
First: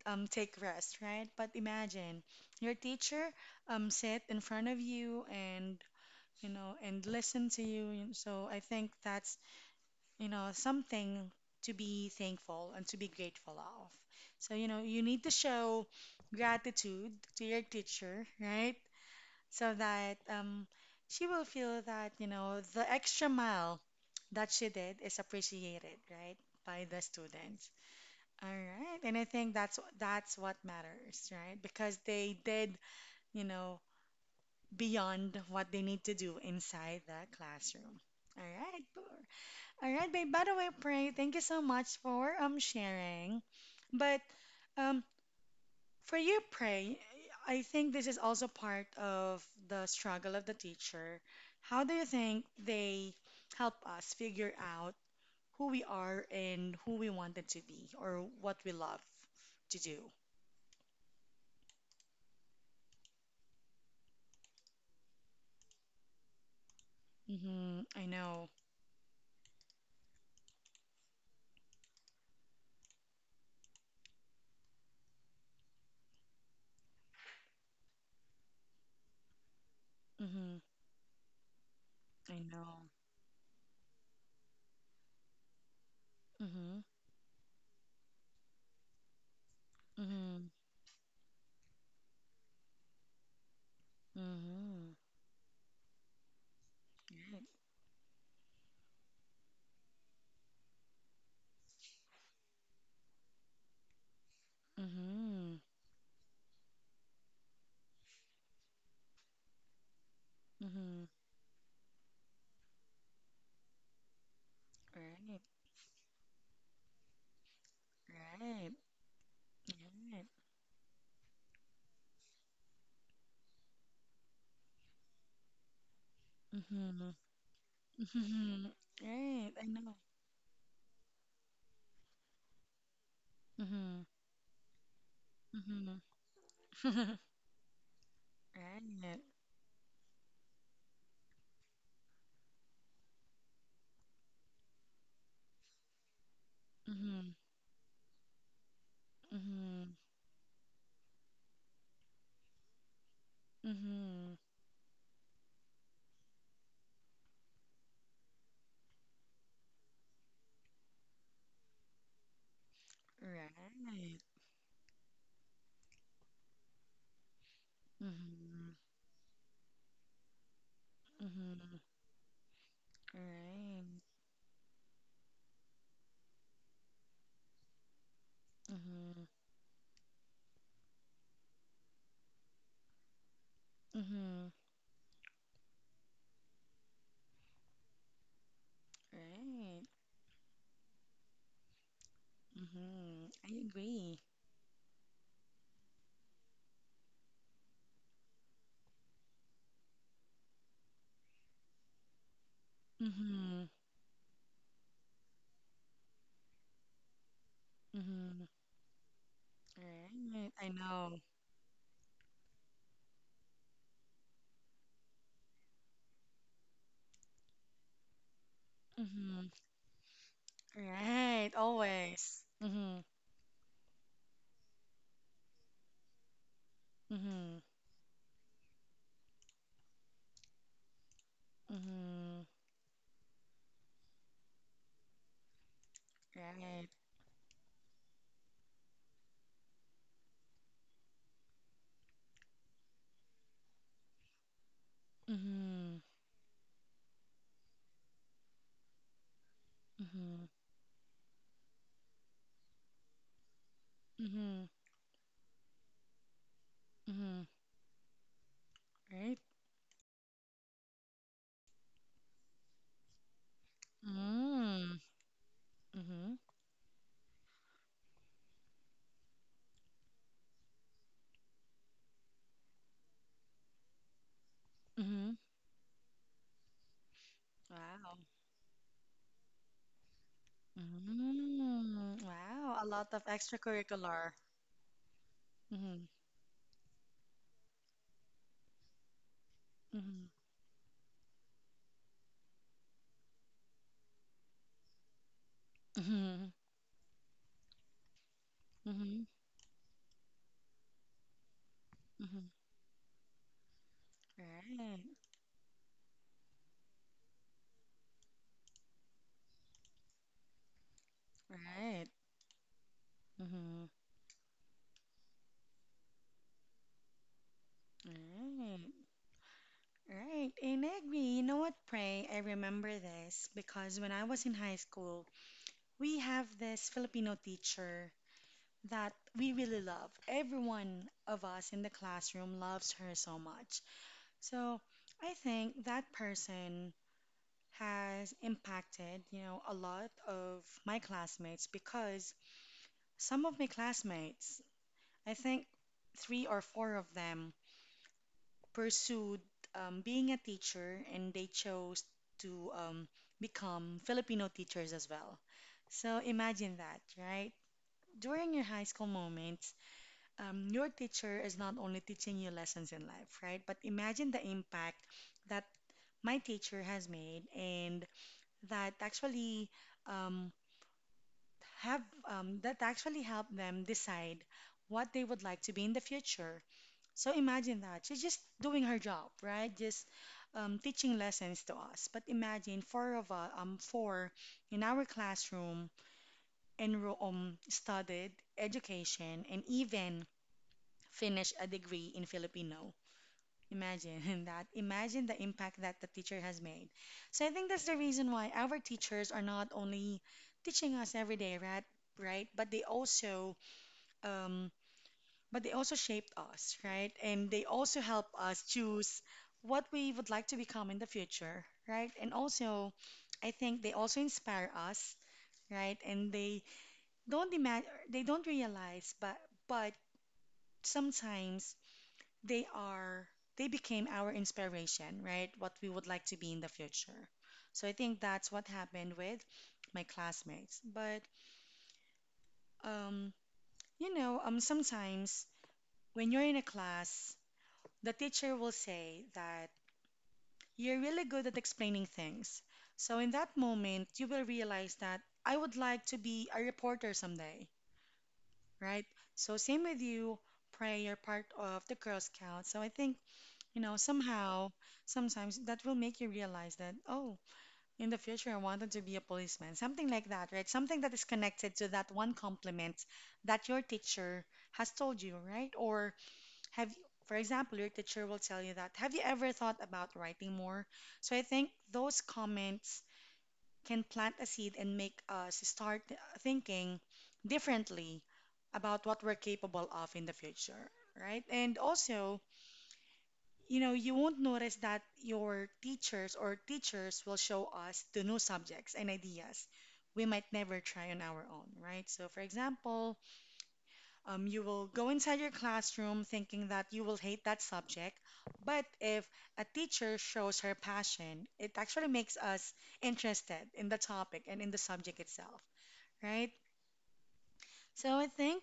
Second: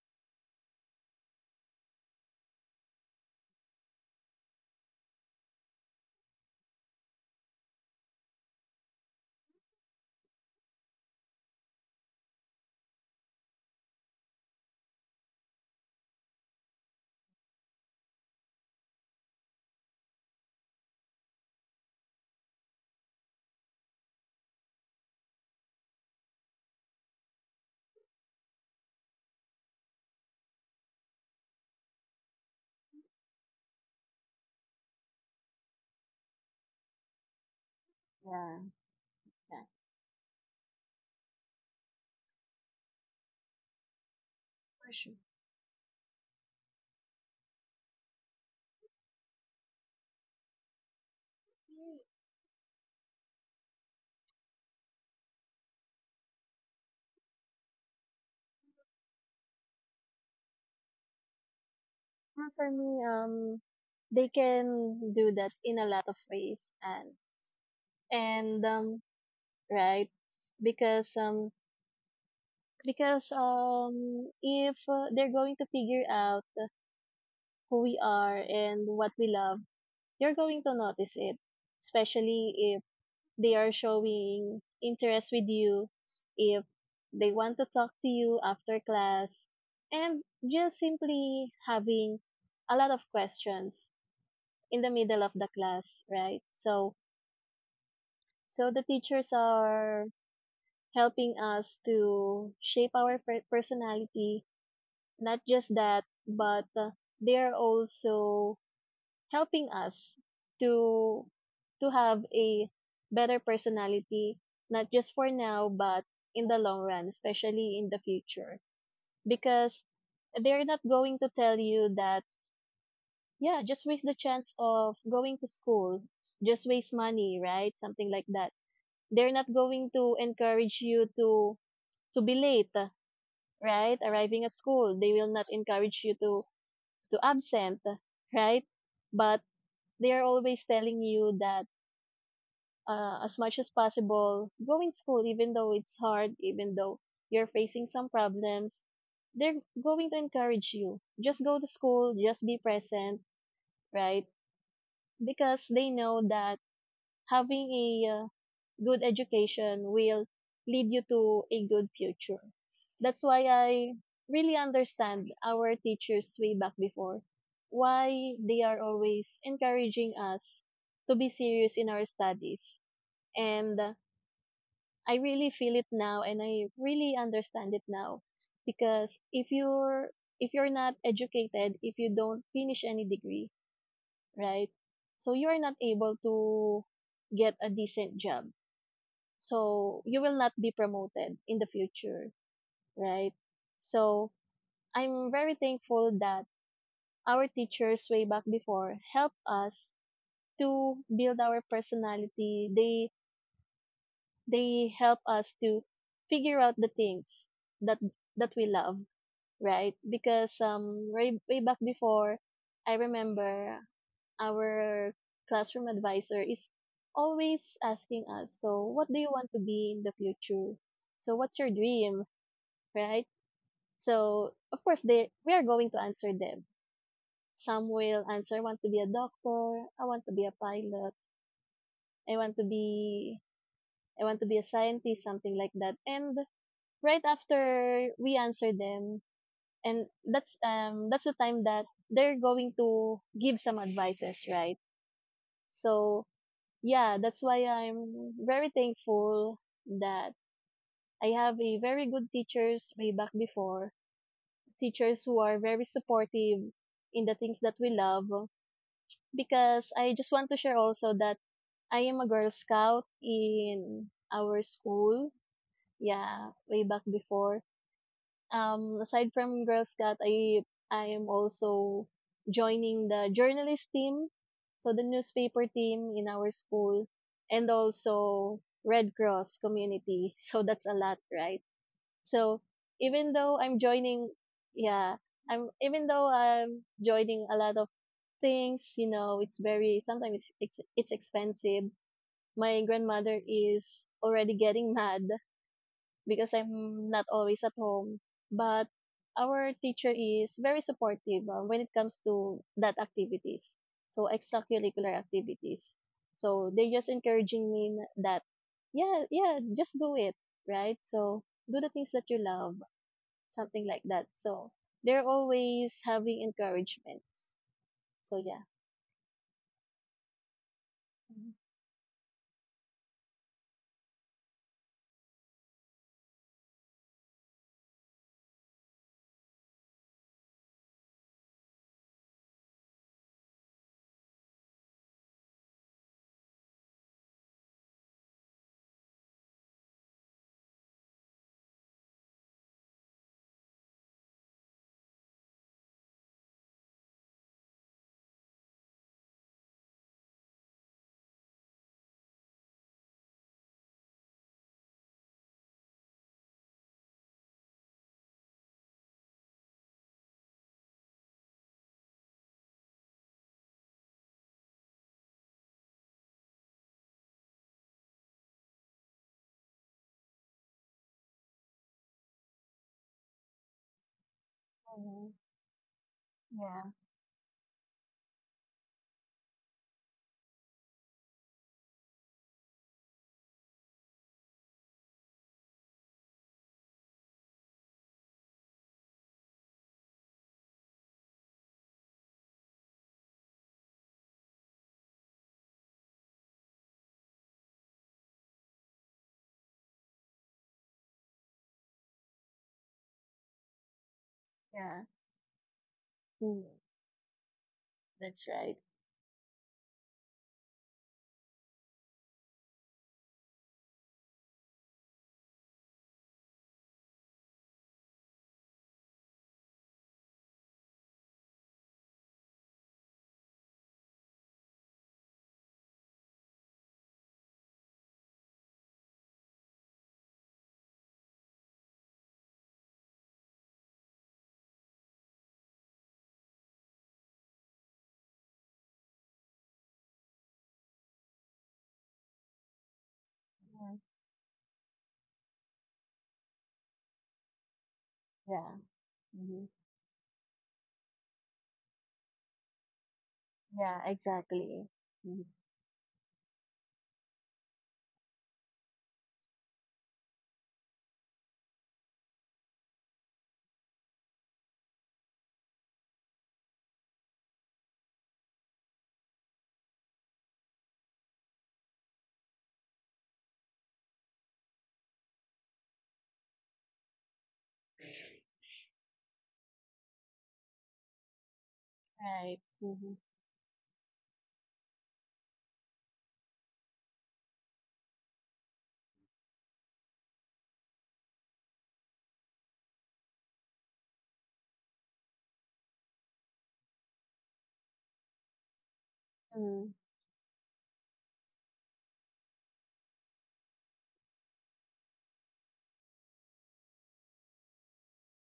S1: um, take rest, right? But imagine your teacher um sit in front of you and you know and listen to you, so I think that's, you know, something to be thankful and to be grateful of. So, you know, you need to show gratitude to your teacher, right? So that um, she will feel that, you know, the extra mile that she did is appreciated, right, by the students. All right. And I think that's that's what matters, right? Because they did, you know, beyond what they need to do inside the classroom. All
S2: Yeah.
S1: right.
S2: Yeah,
S1: All right, babe. By the way, Pray, thank you so much for um sharing. But
S2: for
S1: um
S2: sure.
S1: for you, Pray, I think this is also part of the struggle of the teacher. How do
S2: Well,
S1: you think they help us figure out who we are and who we wanted to be or what we love to do?
S2: for me, um, they can do that in a lot of ways, and
S1: Mm-hmm. I know.
S2: and um, right, because um, because um, if uh, they're going to figure out who we are and what we love, you're
S1: Mm-hmm.
S2: going to notice it,
S1: I
S2: especially if
S1: know.
S2: they are showing interest with you, if
S1: Mm-hmm.
S2: they want to talk to you after class, and
S1: Mm-hmm.
S2: just simply having a lot of questions in
S1: Mm-hmm.
S2: the middle of the class, right? So,
S1: Right.
S2: so the teachers are helping us to shape our per- personality. Not
S1: Mm-hmm.
S2: just that, but uh, they are also helping us
S1: Mm-hmm.
S2: to to have a better personality, not just for
S1: Right.
S2: now, but in the long run, especially in the future,
S1: Right.
S2: because
S1: Right.
S2: they're not going to tell you that yeah, just waste the chance of going to school just waste
S1: Mm-hmm.
S2: money, right? Something like that.
S1: Mm-hmm.
S2: They're
S1: Right,
S2: not
S1: I
S2: going
S1: know.
S2: to encourage you to to be late,
S1: Mm-hmm.
S2: right, arriving at school. They will not
S1: Mm-hmm.
S2: encourage you to to
S1: *laughs*
S2: absent, right,
S1: Right.
S2: but they are always telling you that uh, as much as possible go in school, even though it's hard, even though
S1: Mm-hmm.
S2: you're facing some problems, they're
S1: Mm-hmm.
S2: going to encourage you, just go to school, just be present, right?
S1: Mm-hmm.
S2: Because they know that having a uh, good education will lead you to a good future. That's why I
S1: Right.
S2: really understand our teachers way back before, why they
S1: Mm-hmm.
S2: are always encouraging us to be
S1: Mm-hmm.
S2: serious in our studies. And uh,
S1: Right.
S2: I really feel it now and I really understand it now
S1: Mm-hmm.
S2: because if you're if you're not educated, if you don't finish any degree,
S1: Mm-hmm.
S2: right? So you are not able to get a decent job
S1: Right.
S2: so you will not be promoted in the future,
S1: Mm-hmm.
S2: right?
S1: I agree.
S2: So I'm very thankful that our teachers way back before help us to build our personality. They
S1: Mm-hmm.
S2: they help us to figure out the things that
S1: Mm-hmm.
S2: that we love, right?
S1: Right.
S2: Because
S1: I know.
S2: um way, way back before, I remember our classroom advisor is always asking us, so what do you
S1: Mm-hmm.
S2: want to be in the future? So
S1: Right.
S2: what's your dream?
S1: Always. Mm-hmm.
S2: Right? So, of course, they we are going to answer them.
S1: Mm-hmm.
S2: Some will answer, I want to be a doctor, I want to be a pilot,
S1: Mm-hmm.
S2: I want to be I want to be a scientist, something like that. And
S1: Right.
S2: right after we answer them, and that's um that's the time that they're going to give some advices, right?
S1: Mm-hmm.
S2: So yeah, that's why I'm very thankful that
S1: Mm-hmm.
S2: I have a very good teachers way back before,
S1: Mm-hmm.
S2: teachers who are very supportive in
S1: Mm-hmm.
S2: the things that we love.
S1: Right?
S2: Because I just want to share also that I am a Girl Scout in our
S1: Mm.
S2: school.
S1: Mm-hmm.
S2: Yeah, way back before. Um, aside from Girl Scout, I I am also joining the journalist team, so the
S1: Mm-hmm.
S2: newspaper team in our school, and
S1: Wow.
S2: also Red Cross community. *laughs* So that's a lot, right?
S1: Mm.
S2: So,
S1: Wow. A lot of
S2: even though I'm
S1: extracurricular.
S2: joining, yeah, I'm
S1: Mm-hmm.
S2: even though I'm joining a lot of things, you know, it's very
S1: Mm-hmm.
S2: sometimes it's it's, it's expensive. My grandmother is already getting mad
S1: Mm-hmm.
S2: because I'm not always at home, but
S1: Mm-hmm.
S2: our teacher is very supportive uh, when it comes
S1: Mm-hmm.
S2: to that activities. So
S1: Right.
S2: extracurricular activities. So they're just encouraging me n- that yeah, yeah, just do it, right? So do the
S1: Right.
S2: things that you love,
S1: Mm-hmm.
S2: something like that. So they're always having encouragements. So yeah.
S1: Right. Right. And I agree. You know
S2: Mhm.
S1: what, Pray? I remember this because when I was in high school, we have this Filipino teacher that we really love. Everyone of us in the classroom loves her so much. So I think that person has impacted, you know, a lot of my classmates because some of my classmates, I think three or four of them, pursued um, being a teacher and they chose to um, become Filipino teachers as well. So imagine that, right? During your high school moments, um, your teacher is not only teaching you lessons in life, right? But imagine the impact that my teacher has made, and that actually um, have um, that actually helped them decide what they would like to be in the future. So imagine that she's just doing her job, right? Just um, teaching lessons to us. But imagine four of us, um, four in our classroom enroll, um, studied education and even finished a degree in Filipino. Imagine *laughs* that. Imagine the impact that the teacher has made. So I think that's the reason why our teachers are not only teaching us every day, right? Right? But they also, um,
S2: Yeah.
S1: but they also shaped
S2: Mm.
S1: us, right? And they also help
S2: That's
S1: us
S2: right.
S1: choose what we would like to become in the future, right? And also, I think they also inspire us, right? And they don't imagine, they don't realize, but but sometimes they are they became our inspiration, right? What we would like to be in the future. So I think that's what happened with my classmates. But um, you know, um, sometimes when you're in a class, the teacher will say that you're really good at explaining things. So in that moment, you will realize that I would like to be a reporter someday,
S2: Yeah.
S1: right? So
S2: Hmm.
S1: same with you, Pray, you're part of the Girl Scouts. So I think, you know,
S2: Yeah,
S1: somehow,
S2: exactly. Mhm.
S1: sometimes that will make you realize that, oh, in the future I wanted to be a policeman. Something like that, right? Something that is connected to that one compliment that your teacher has told you, right? Or have you, for example, your teacher will tell you that, have you ever thought about writing more? So I think those comments can plant a seed and make us start thinking differently about what we're capable of in the future, right? And also,
S2: Right. Hmm.
S1: you know, you won't notice that your teachers or teachers will show us the new subjects and ideas we might never try on our own, right? So, for example, um, you will go inside your classroom thinking that you will hate that subject, but if a
S2: Mm.
S1: teacher shows her passion, it actually makes us interested in the topic and in the subject itself, right? So I think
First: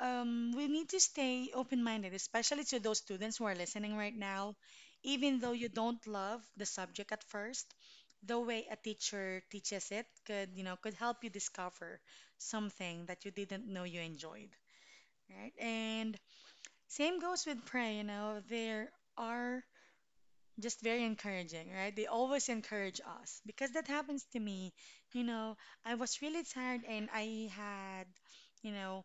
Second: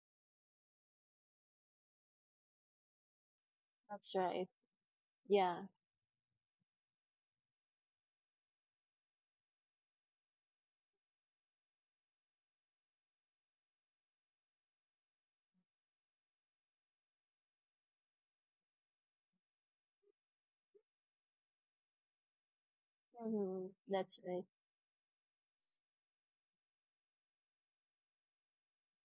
S1: um, we need to stay open-minded, especially to those students who are listening
S2: That's
S1: right
S2: right.
S1: now. Even though
S2: Yeah.
S1: you don't love the subject at first, the way a teacher teaches it could, you know, could help you discover something that you didn't know you enjoyed, right? And same goes with pray, you know, there are just very encouraging, right? They always encourage us
S2: Hmm.
S1: because that
S2: That's
S1: happens to
S2: right.
S1: me. You know, I was really tired and I had, you know,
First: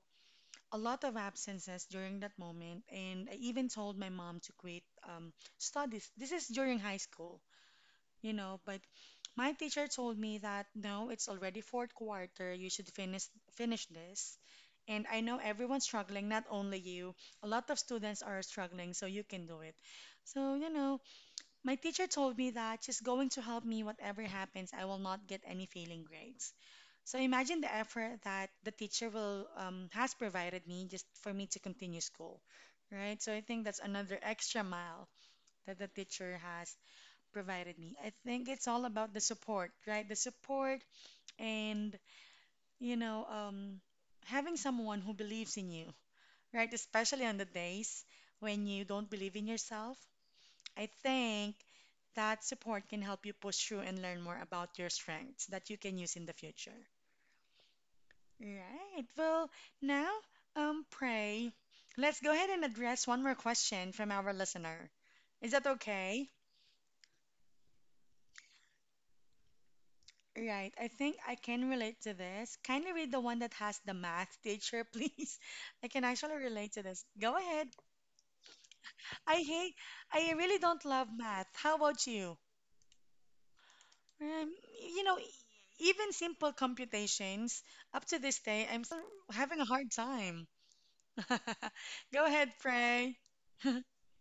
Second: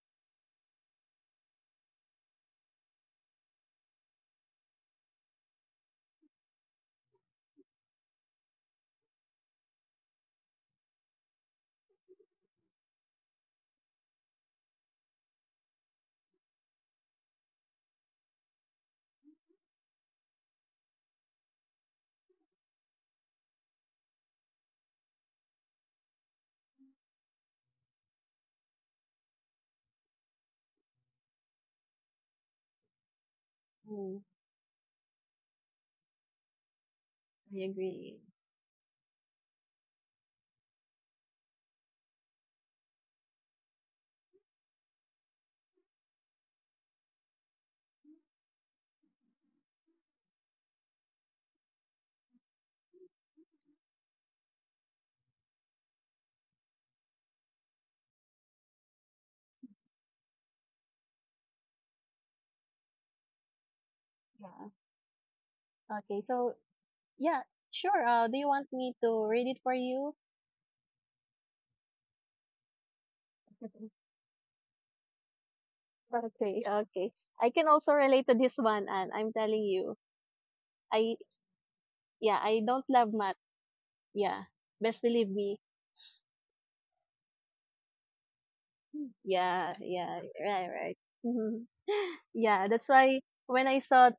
S1: a lot of absences during that moment, and I even told my mom to quit um, studies. This is during high school, you know, but my teacher told me that no, it's already fourth quarter, you should finish finish this. And I know everyone's struggling, not only you. A lot of students are struggling, so you can do it. So, you know, my teacher told me that she's going to help me whatever happens, I will not get any failing grades. So imagine the effort that the teacher will um, has provided me just for me to continue school, right? So I think that's
S2: Mm.
S1: another extra mile that the teacher has
S2: I
S1: provided me. I
S2: agree.
S1: think it's all about the support, right? The support and you know um, having someone who believes in you, right? Especially on the days when you don't believe in yourself. I think that support can help you push through and learn more about your strengths that you can use in the future. Right. Well, now, um, pray, let's go ahead and address one more question from our
S2: Yeah.
S1: listener. Is that
S2: Okay.
S1: okay?
S2: So yeah, sure. Uh, do you want me to read it for you?
S1: Right. I think I can relate to this. Kindly read the one that
S2: *laughs*
S1: has
S2: Mhm.
S1: the math teacher, please. *laughs* I can actually
S2: Okay,
S1: relate to this.
S2: okay.
S1: Go
S2: I can
S1: ahead.
S2: also relate to this one, and I'm
S1: I
S2: telling
S1: hate,
S2: you,
S1: I really don't love
S2: I
S1: math. How about you?
S2: yeah, I don't love math. Yeah,
S1: Um,
S2: best
S1: you know,
S2: believe
S1: e-
S2: me.
S1: even simple computations, up to this day, I'm still having a
S2: Yeah,
S1: hard
S2: yeah,
S1: time.
S2: right, right.
S1: *laughs*
S2: Hmm.
S1: Go ahead,
S2: Yeah, that's
S1: pray.
S2: why when I saw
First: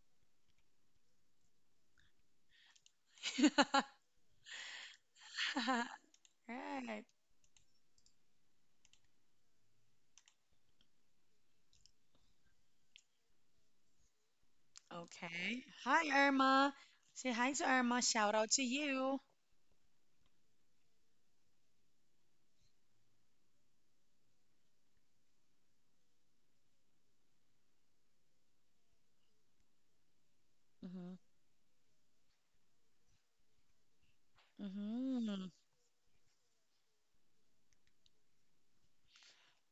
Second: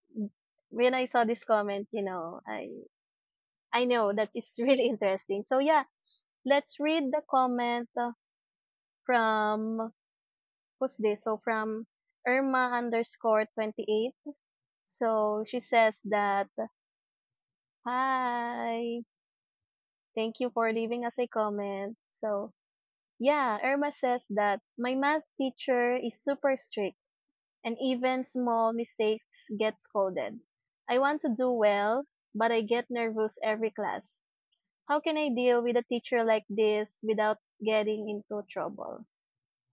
S2: when I saw this comment, you know, I I know that it's really *laughs* interesting. So yeah,
S1: *laughs*
S2: let's
S1: Right.
S2: read the comment uh, from who's this? So from Irma underscore twenty eight. So she
S1: Okay.
S2: says
S1: Hi,
S2: that,
S1: Irma. Say hi to Irma. Shout out to
S2: hi,
S1: you.
S2: thank you for leaving us a comment. So yeah, Irma says that my math teacher is super strict and even small mistakes get scolded. I
S1: Mm-hmm.
S2: want to do well, but I get nervous every class. How can I
S1: Mm-hmm.
S2: deal with a teacher like this without getting into trouble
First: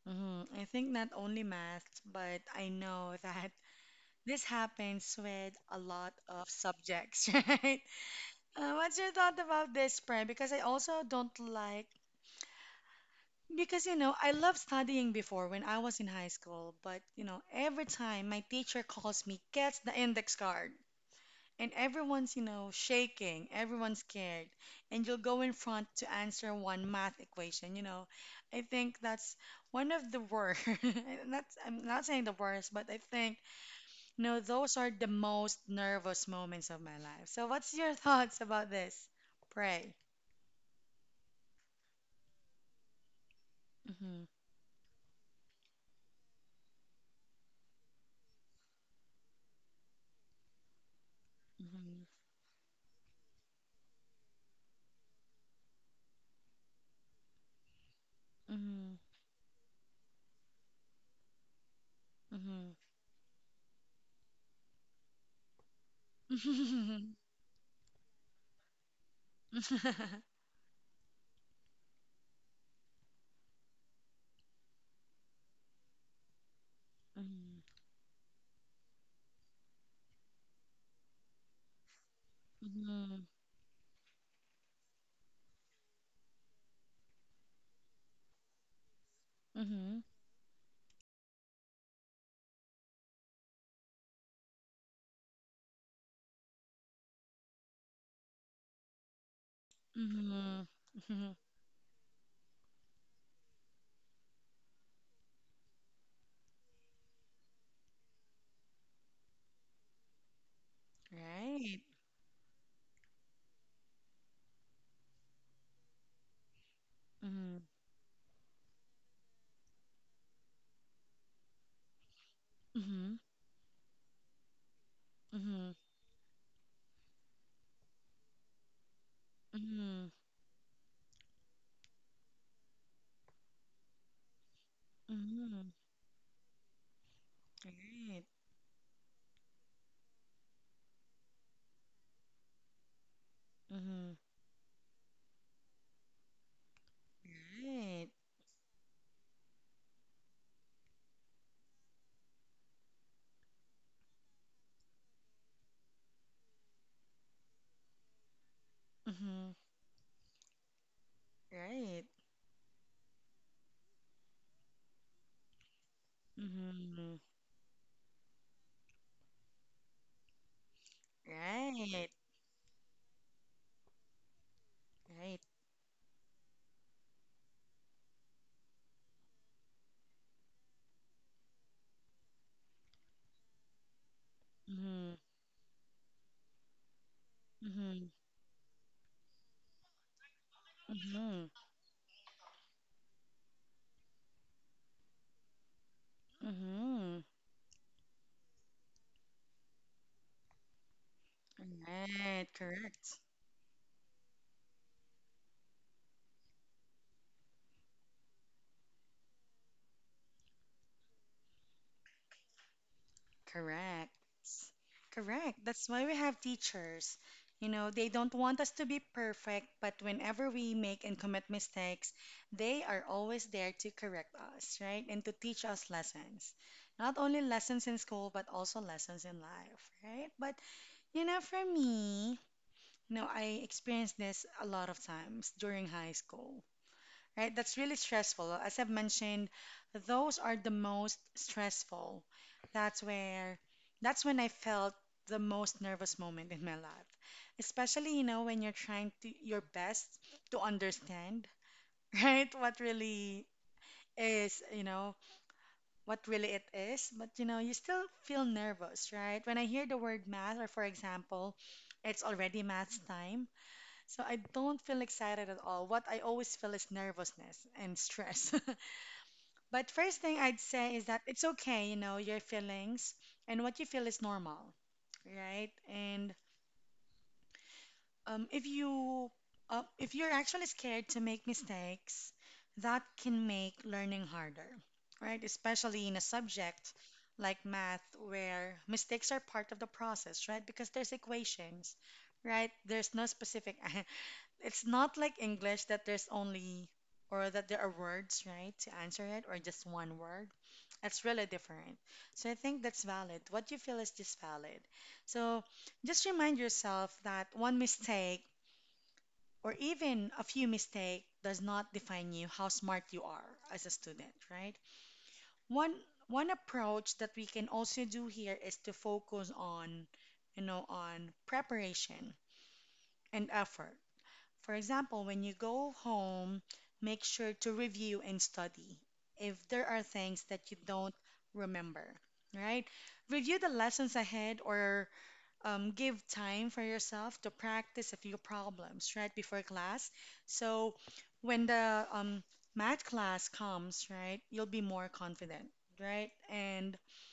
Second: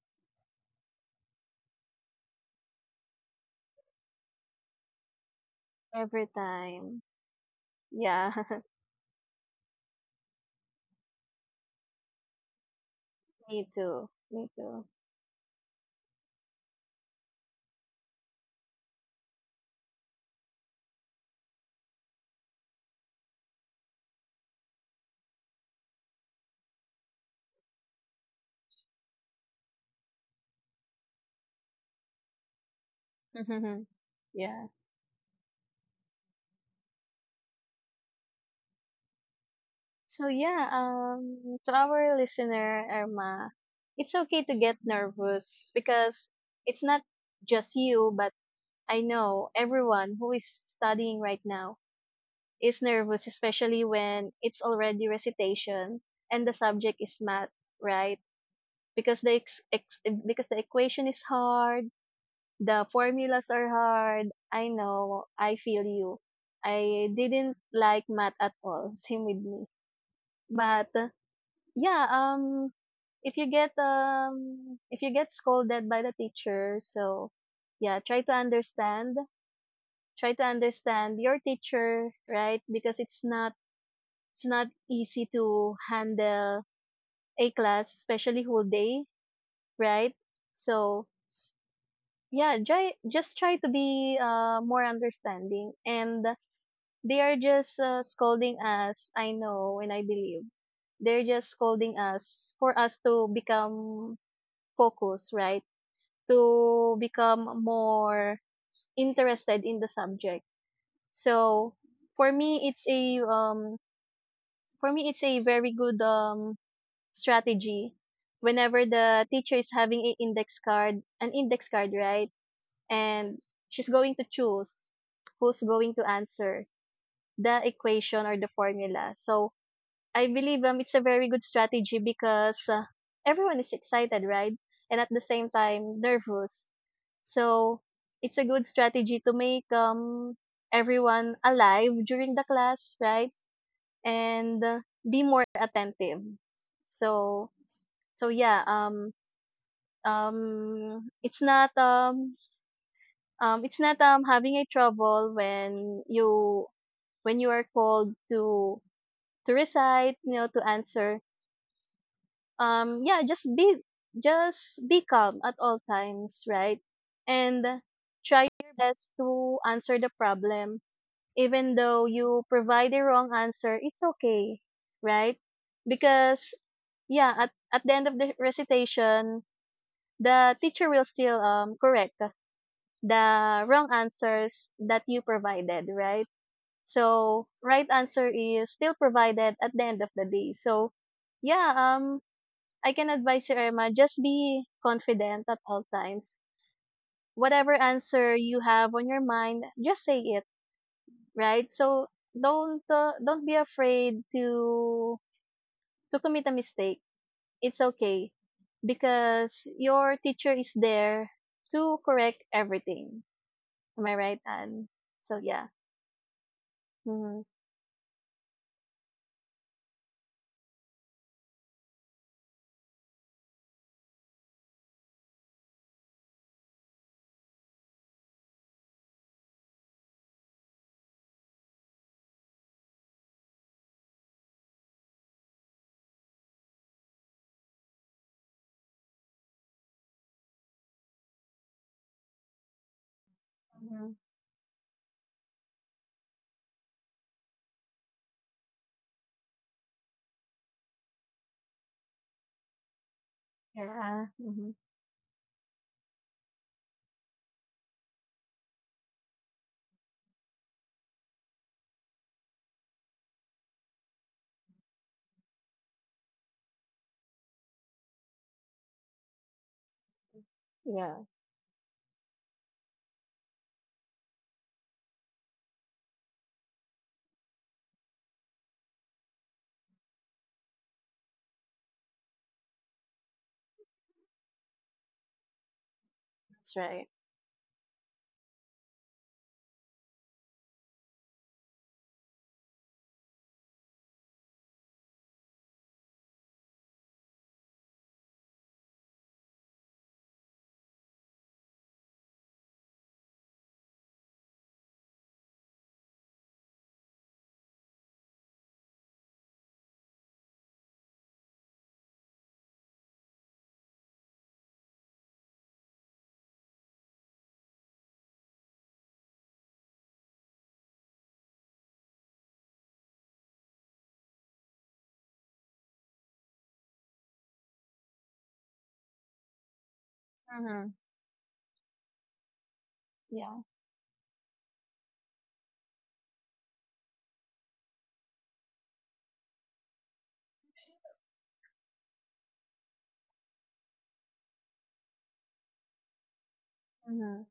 S1: Mm-hmm. I think not only math, but I know *laughs* that this happens with a lot
S2: every
S1: of
S2: time?
S1: subjects, *laughs* right?
S2: Yeah,
S1: Uh, what's your thought about this, Pre? Because I also don't like,
S2: *laughs* me
S1: because you
S2: too.
S1: know, I
S2: Me
S1: loved
S2: too.
S1: studying before when I was in high school, but you know, every time my teacher calls me, gets the index card, and everyone's, you know, shaking, everyone's scared, and you'll go in front to answer one math equation. You know, I think that's one of the worst. *laughs* And That's I'm not saying the worst, but I think,
S2: *laughs*
S1: you know,
S2: Yeah.
S1: those are the most nervous moments of my life. So, what's your thoughts about this? Pray.
S2: So yeah, um to our listener Irma, it's
S1: Mm-hmm.
S2: okay to get nervous because it's not just you, but I know everyone who is studying right now
S1: Mm-hmm.
S2: is nervous, especially when it's already recitation and the subject is math, right? Because the ex- ex- because the equation is hard,
S1: Mm-hmm.
S2: the formulas are hard. I know, I feel you. I
S1: Mm-hmm.
S2: didn't like math at all. *laughs* Same with me.
S1: *laughs*
S2: But uh, yeah, um, if you get um, if you get scolded by the teacher, so
S1: Mhm,
S2: yeah, try to understand. Try to understand your teacher, right? Because it's
S1: mhm,
S2: not It's not easy to handle a class, especially whole day,
S1: mhm,
S2: right? So yeah, try, just try to be uh, more understanding. And they are just uh, scolding us. I know and I believe
S1: mhm,
S2: they're
S1: mhm.
S2: just scolding us for us to become focused, right? To become more interested in the subject. So
S1: Right.
S2: for me, it's a um for me it's a very good um strategy whenever the teacher is having a index card, an index card, right?
S1: Mm-hmm.
S2: And she's going to choose who's
S1: Mm-hmm.
S2: going to answer the equation or the formula. So
S1: Mhm.
S2: I believe um, it's a very good strategy because uh, everyone is excited, right? And at the same
S1: Mhm.
S2: time nervous. So
S1: Right.
S2: it's a good strategy to make um everyone alive during the class, right?
S1: Mhm.
S2: And uh, be more attentive. So
S1: Right.
S2: so yeah, um, um, it's not um, um, it's not um having a trouble when you when you are called to to
S1: Mhm.
S2: recite, you know, to answer.
S1: Right.
S2: Um, yeah, just be just be calm at all times, right?
S1: Mhm.
S2: And try your best to answer the problem. Even though
S1: Right.
S2: you provide a wrong answer, it's okay, right?
S1: Right.
S2: Because yeah, at at the end of the recitation, the teacher will still um, correct the wrong answers that
S1: Mhm.
S2: you provided, right? So right
S1: Mhm.
S2: answer is still provided at the end of the day. So
S1: Mhm.
S2: yeah, um, I can advise you, Irma, just be confident at all times.
S1: Mhm.
S2: Whatever answer you have on your mind, just say it, right? So
S1: Right.
S2: don't uh,
S1: Correct.
S2: don't be afraid to to commit a mistake. It's okay because your teacher is there to correct everything. Am I
S1: Correct.
S2: right, Anne? So yeah.
S1: Correct. That's why we have teachers.
S2: Mm-hmm.
S1: You know, they don't want us to be perfect, but whenever we make and commit mistakes, they are always there to correct us, right? And to teach us lessons. Not only lessons in school, but also lessons in life, right? But, you know, for me, you know, I experienced this a lot of times during high school, right? That's really stressful. As I've mentioned, those are the most stressful. That's where,
S2: Hmm.
S1: that's when I felt the most nervous moment in my life. Especially, you know, when you're trying to your best to understand, *laughs* right? What really
S2: Yeah. Hmm.
S1: is, you know, what really it is. But, you know, you still feel nervous, right? When I hear the word math, or for example, it's already maths time. So I don't feel excited at all. What I always feel is nervousness and stress. *laughs* But first thing I'd say
S2: Yeah.
S1: is that it's okay, you know, your feelings and what you feel is normal, right? And um, if you uh, if you're actually scared to make mistakes, that can make learning harder, right? Especially in a
S2: That's
S1: subject
S2: right.
S1: like math, where mistakes are part of the process, right? Because there's equations, right? There's no specific *laughs* It's not like English that there's only or that there are words, right, to answer it or just one word. It's really different. So I think that's valid. What you feel is just valid. So just remind yourself that one mistake or even a few mistakes does not define you how smart you are as a student, right? One one approach that we can also do here is to focus on, you know, on preparation and effort, for example, when you go home, make sure to review and study if there are things that you
S2: Hmm.
S1: don't remember, right?
S2: Yeah.
S1: Review the lessons ahead or um, give time for yourself to practice a few problems, right, before class. So when the um, math class comes, right, you'll be more confident, right? And
S2: Hmm.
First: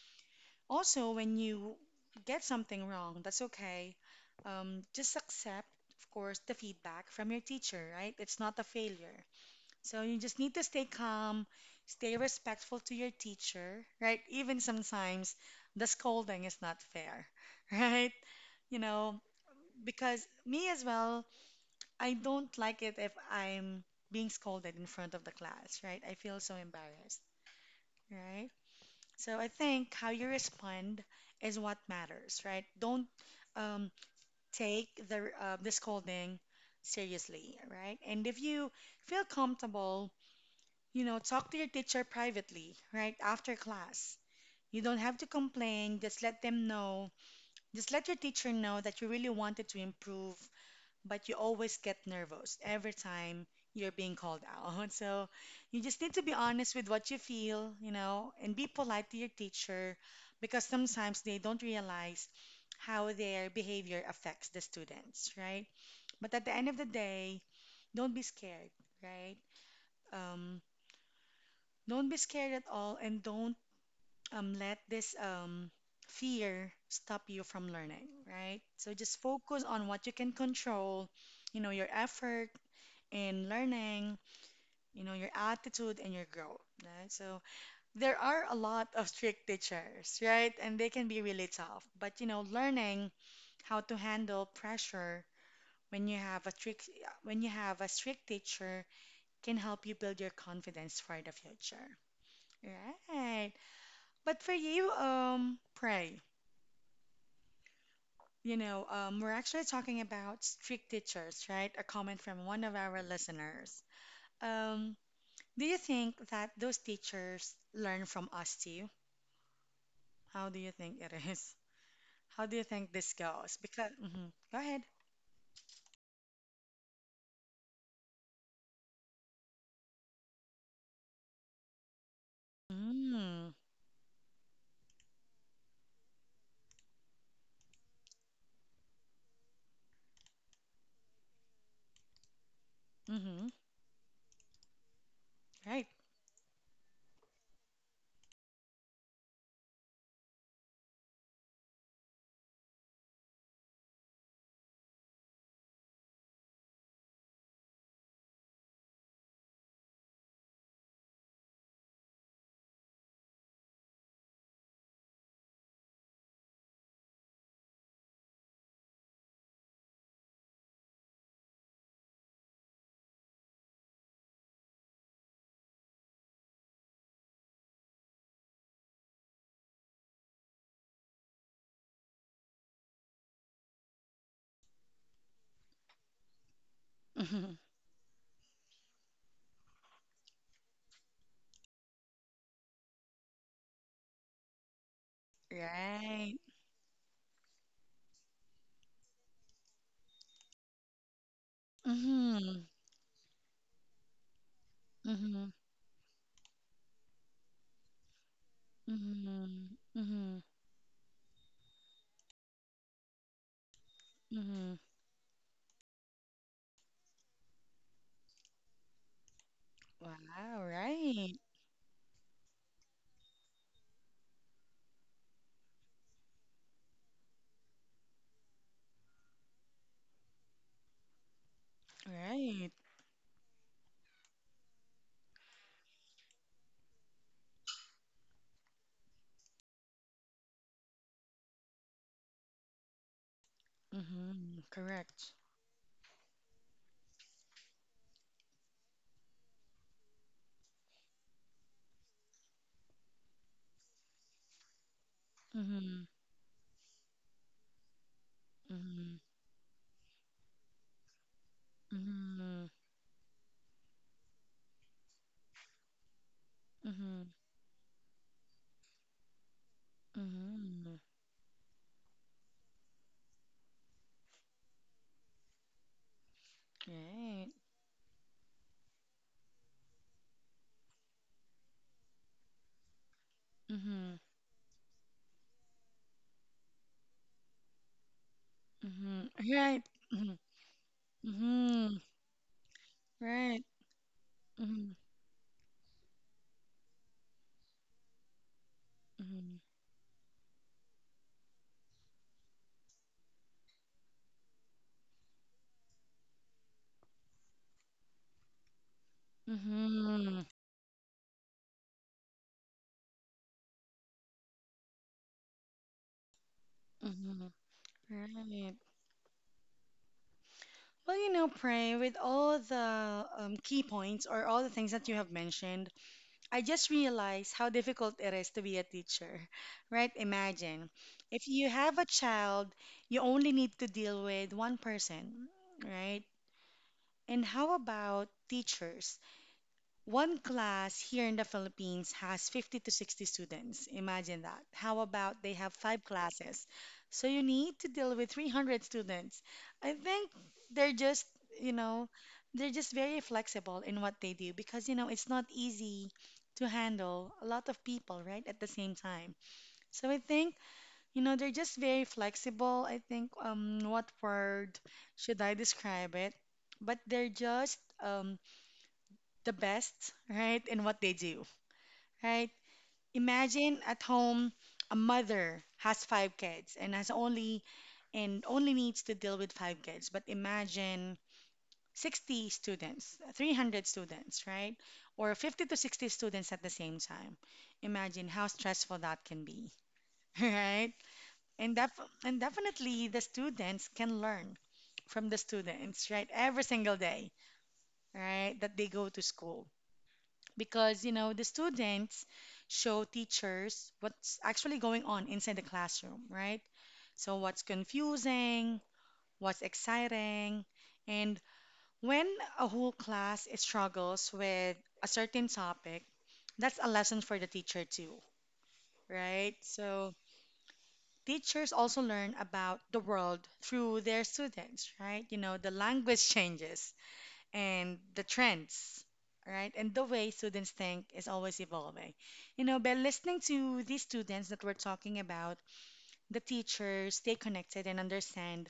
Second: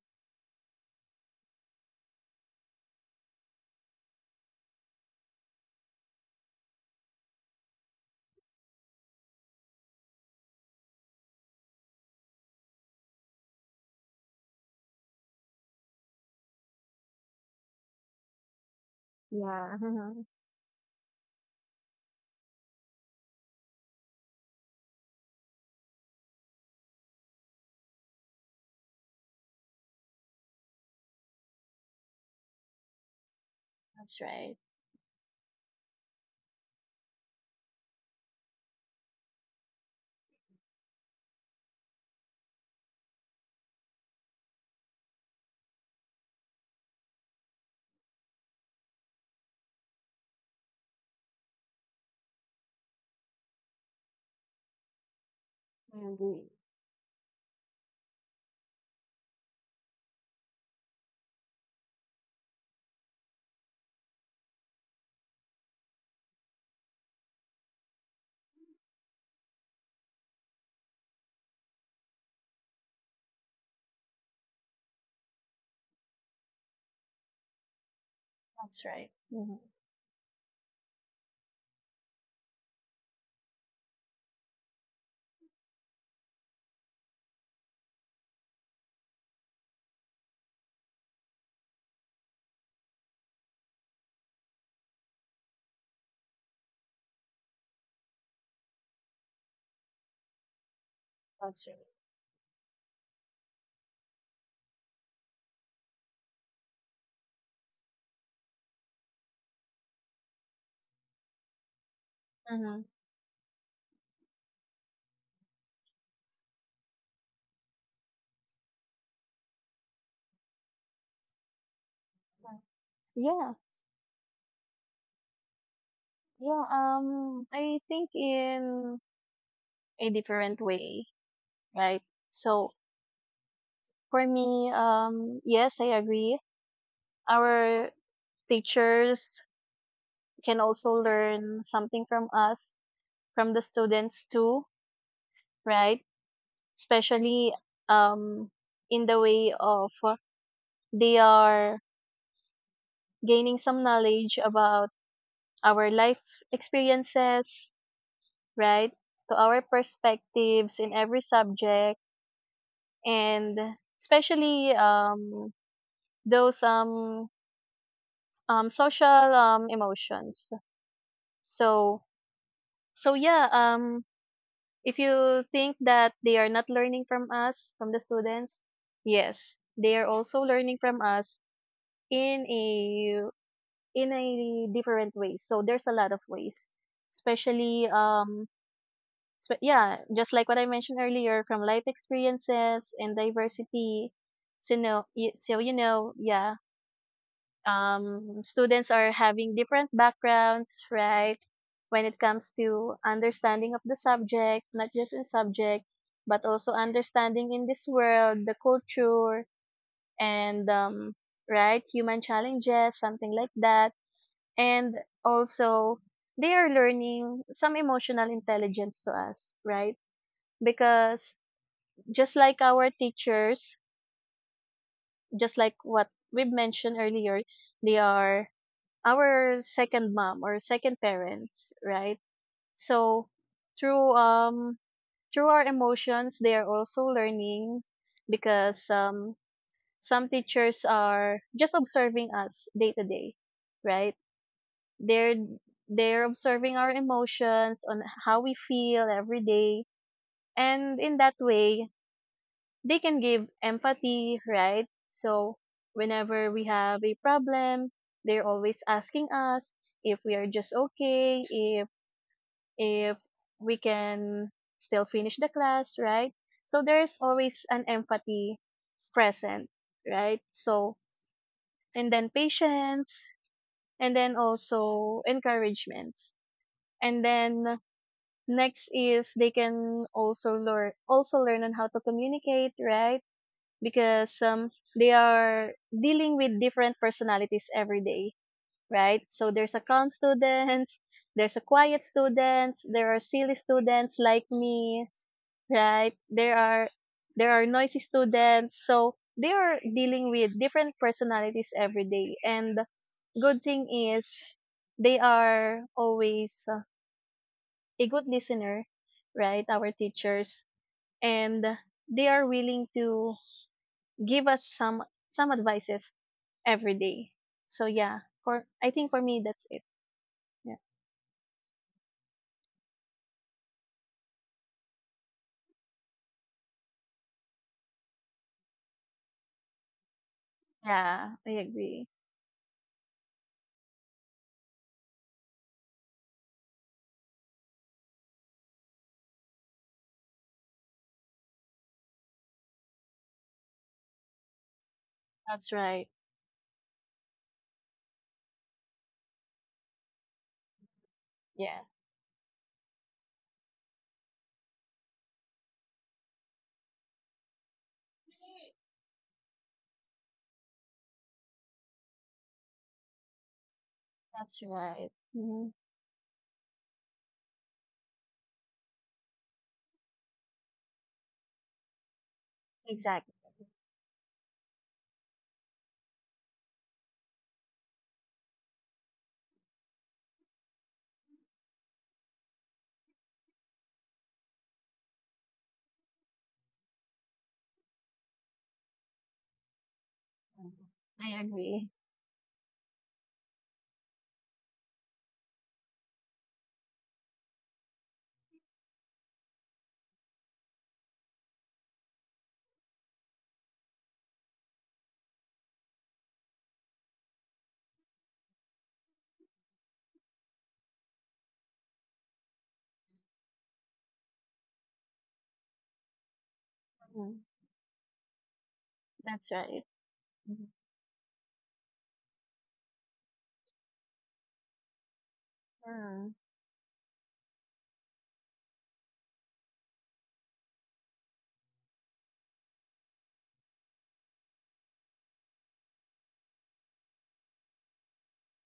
S1: also, when you get something wrong, that's okay. Um, just accept, of course, the feedback from your teacher, right? It's not a failure. So you just need to stay calm, stay respectful to your teacher, right? Even sometimes the scolding is not fair, *laughs* right? You know,
S2: Yeah. Hmm.
S1: because me as well, I don't like it if I'm being scolded in front of the class, right? I feel so embarrassed, right? So I think how you respond is what matters, right? Don't um,
S2: That's right.
S1: take the uh, the scolding seriously, right? And if you feel comfortable, you know, talk to your teacher privately, right? After class. You don't have to complain. Just let them know. Just let your teacher know that you really wanted to improve but you always get nervous every time you're being called out. *laughs* So you just
S2: I
S1: need to be
S2: agree.
S1: honest with what you feel, you know, and be polite to your teacher because sometimes they don't realize how their behavior affects the students, right? But at the end of the day, don't be scared, right? Um, don't be scared at all and don't um, let this um, fear stop you from learning, right?
S2: That's
S1: So
S2: right.
S1: just focus
S2: Hmm.
S1: on what you can control, you know, your effort, in learning, you know, your attitude and your growth, right? So there are a lot of strict teachers, right? And they can be really tough. But you know, learning how to handle pressure when you have a strict when you have a strict teacher can help you build your confidence for the
S2: That's right.
S1: future. Right. But for you, um, pray. You know, um, we're actually talking about strict teachers, right? A comment from one of
S2: Hmm.
S1: our listeners. Um, Do you think that those teachers learn from us too? How do you think it is? *laughs* How do you think this goes?
S2: Yeah.
S1: Because, hmm go ahead.
S2: Yeah. Um, I think in a different way, right? So
S1: Mm,
S2: for me, um, yes, I agree. Our teachers can also learn something from us,
S1: mm-hmm,
S2: from the students too,
S1: right.
S2: right? Especially um, in the way of uh, they are gaining some knowledge about our life experiences, right? To our perspectives in every subject, and especially um, those um, um, social um, emotions. So, so yeah, um, if you think that they are not learning from us, from the students, yes, they are also learning from us in a in a different ways. So there's a lot of ways,
S1: Mm-hmm,
S2: especially um, spe- yeah, just like what I mentioned earlier, from life experiences and diversity. So you know, y- so you know,
S1: right.
S2: yeah, um, students are having different backgrounds, right? When it comes
S1: Mm-hmm,
S2: to understanding of the subject, not just in
S1: mm-hmm,
S2: subject, but also understanding in this world, the culture,
S1: mm-hmm, mm-hmm,
S2: and um, right, human challenges, something like that.
S1: mm-hmm.
S2: And also they are learning some emotional intelligence to us, right?
S1: Wow, right,
S2: Because just like our teachers, just like what we mentioned earlier, they are our second mom or second parents, right?
S1: right.
S2: So through um through our emotions, they are also learning because um some teachers are just observing us day to day, right?
S1: Mm-hmm, correct.
S2: they're they're observing our emotions on how we feel every day, and in that way they can give empathy, right? So
S1: Mm-hmm,
S2: whenever we have a problem, they're always
S1: mm-hmm,
S2: asking us if we are just okay, if
S1: mm-hmm,
S2: if we can still finish the class, right? So
S1: mm-hmm,
S2: there's always an empathy present, right?
S1: mm-hmm,
S2: So and then patience, and then also encouragements, and
S1: right.
S2: then next is they can also learn also learn on how to communicate, right?
S1: Mm-hmm,
S2: Because um they are dealing with different personalities every day, right?
S1: mm-hmm,
S2: So there's
S1: right.
S2: a calm
S1: Mm-hmm,
S2: students, there's a
S1: mm-hmm,
S2: quiet students, there are silly
S1: right.
S2: students like
S1: Mhm,
S2: me, right? There are there are noisy students. So they
S1: mhm,
S2: are dealing with different personalities every day, and good thing is they are always uh, a good listener, right? Our
S1: mhm,
S2: teachers, and they are willing to give us some some advices every day.
S1: mhm.
S2: So yeah, for
S1: Right.
S2: I think for me that's it. Yeah,
S1: Well, you know, Pray, with all the um, key points or all the things that you have mentioned, I just realized how difficult it is to be a teacher, *laughs* right? Imagine
S2: yeah
S1: if
S2: I
S1: you have a
S2: agree.
S1: child, you only need to deal with one person, right? And how about teachers? One class here in the Philippines has fifty to sixty students. Imagine that. How about they have
S2: That's
S1: five
S2: right.
S1: classes? So you need to deal with three hundred students. I think they're just, you
S2: Yeah,
S1: know, they're just very flexible in what they do because, you know, it's not easy to handle a lot of people, right, at the same time. So I think, you know, they're just very flexible. I think, um, what
S2: that's
S1: word
S2: right.
S1: should I
S2: Hmm.
S1: describe it? But they're just, um, the best, right, in what they do, right?
S2: Exactly.
S1: Imagine at home a mother has five kids and has only and only needs to deal with five kids, but imagine sixty students, three hundred students, right? Or fifty to sixty students at the same time. Imagine how stressful that can be, *laughs* right?
S2: Mhm. I
S1: And
S2: agree.
S1: def and definitely the students can learn from the students, right? Every single day, right, that they go to school, because you know the students show teachers what's actually going on inside the classroom, right? So what's confusing, what's exciting, and when a whole class struggles with a certain topic, that's a lesson for the
S2: Mhm.
S1: teacher too, right?
S2: That's right.
S1: So
S2: Mhm.
S1: teachers also learn about the world through their students, right? You know, the language *laughs*
S2: Mm.
S1: changes, and the trends, right? And the way students think is always evolving. You know, by listening to these students that we're talking about, the teachers stay connected and understand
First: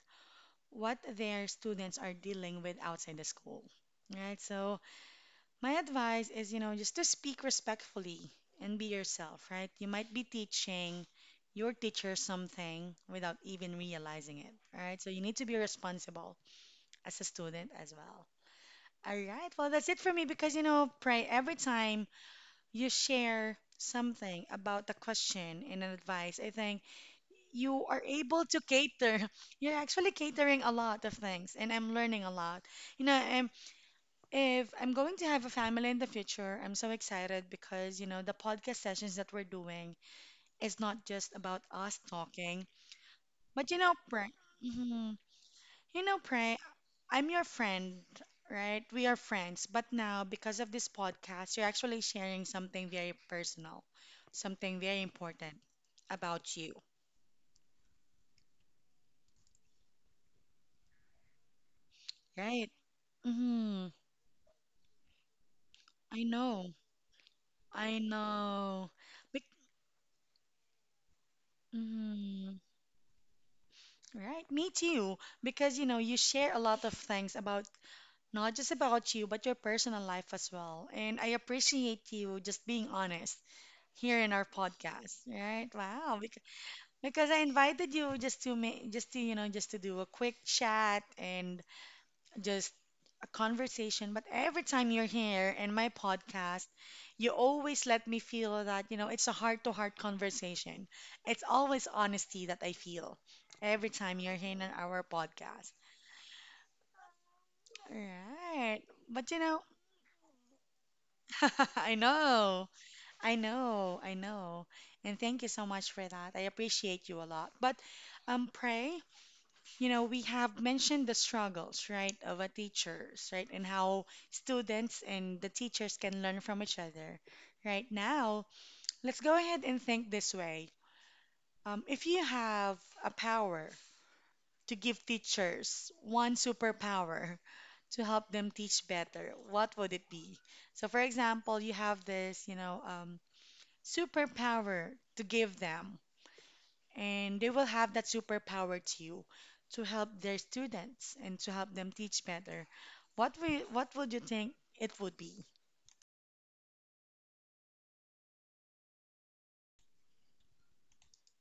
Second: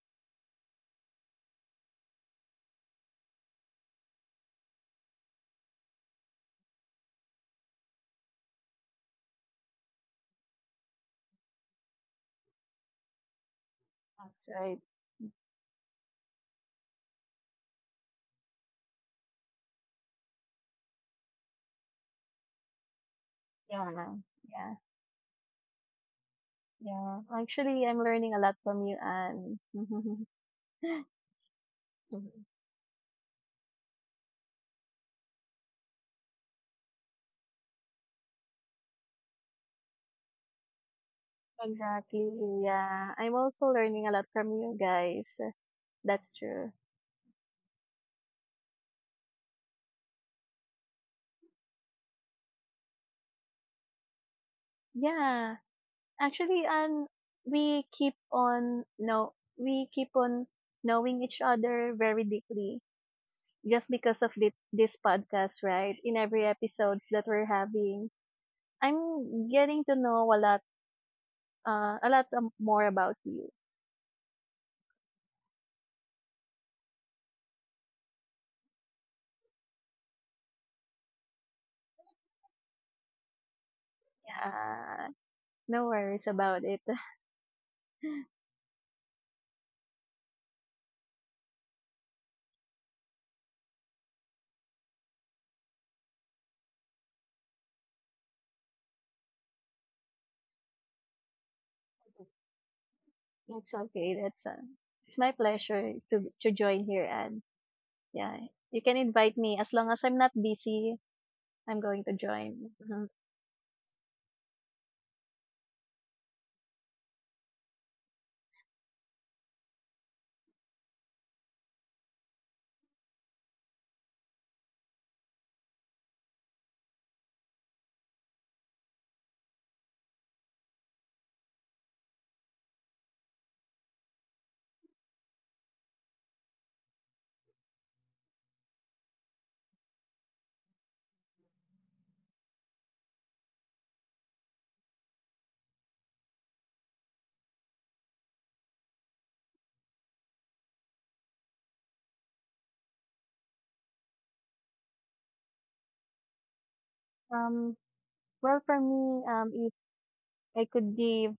S1: what their students are dealing with outside the school, right? So, my advice is, you know, just to speak respectfully and be yourself, right? You might be teaching your teacher something without even realizing
S2: That's
S1: it,
S2: right.
S1: right? So, you need to be responsible as a student as well. All right. Well, that's it for me because, you know, Pray, every time you share
S2: Yeah,
S1: something
S2: yeah,
S1: about the question and an advice, I think
S2: yeah.
S1: you
S2: Actually, I'm
S1: are
S2: learning a
S1: able
S2: lot
S1: to
S2: from you,
S1: cater. *laughs*
S2: and
S1: You're actually catering a lot of things, and I'm learning a
S2: *laughs* *laughs*
S1: lot. You know, I'm, if I'm going to have a family in the future, I'm so excited because, you know, the podcast sessions that we're doing is not just about us talking,
S2: Exactly, yeah. I'm also
S1: but, you know,
S2: learning a lot
S1: Pray.
S2: from you guys.
S1: You know,
S2: That's
S1: Pray,
S2: true.
S1: I'm your friend, right? We are friends. But now, because of this podcast, you're actually sharing something very personal, something very important
S2: Yeah.
S1: about
S2: Actually,
S1: you,
S2: and we keep on no we keep on knowing each other very
S1: right?
S2: deeply
S1: Mm,
S2: just because of thi- this podcast, right? In
S1: I
S2: every
S1: know.
S2: episodes that we're
S1: I
S2: having,
S1: know. Bec
S2: I'm getting to know a lot uh a lot um,
S1: mm,
S2: more about you.
S1: right? Me too. Because, you know, you share a lot of things about not just about you, but your personal life as well. And I appreciate you just being honest here in our
S2: Yeah.
S1: podcast, right?
S2: No
S1: Wow.
S2: worries
S1: bec-
S2: about it. *laughs*
S1: Because I invited you just to make, just to, you know, just to do a quick chat and just a conversation. But every time you're here in my podcast, you always let me feel that, you know, it's a heart-to-heart conversation. It's always honesty that I feel
S2: It's
S1: every
S2: okay.
S1: time you're
S2: That's
S1: here in
S2: uh,
S1: our
S2: It's my
S1: podcast.
S2: pleasure to to join here, and yeah,
S1: Right.
S2: you can
S1: But you
S2: invite me
S1: know,
S2: as long as I'm not busy,
S1: *laughs*
S2: I'm
S1: I
S2: going to
S1: know,
S2: join. Mhm.
S1: I know, I know. And thank you so much for that. I appreciate you a lot. But um, pray. You know, we have mentioned the struggles, right, of a teachers, right, and how students and the teachers can learn from each other. Right now, let's go ahead and think this way. Um, if you have a power to give teachers one superpower *laughs* to help them teach better, what would it be? So, for example, you have this, you know, um, superpower to give them and they will have that superpower to you to help their students and to help them teach better. What we what would you think it would be?
S2: Um, well, for me, um, if I could give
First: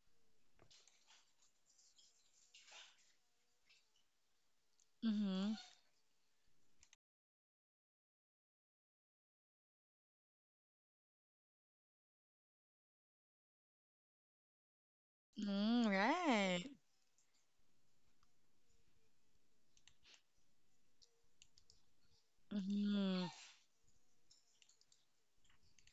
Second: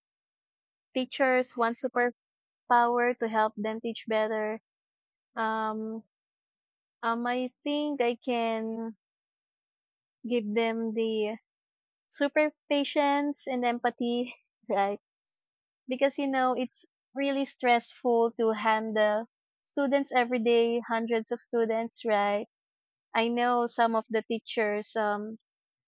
S2: teachers one superpower to help them teach better,
S1: Mm-hmm.
S2: um, um, I think I can give them the super patience and empathy, *laughs* right?
S1: Mm,
S2: Because you know
S1: right.
S2: it's really stressful to handle students every day, hundreds of students, right?
S1: Mm-hmm.
S2: I know some of the teachers, um,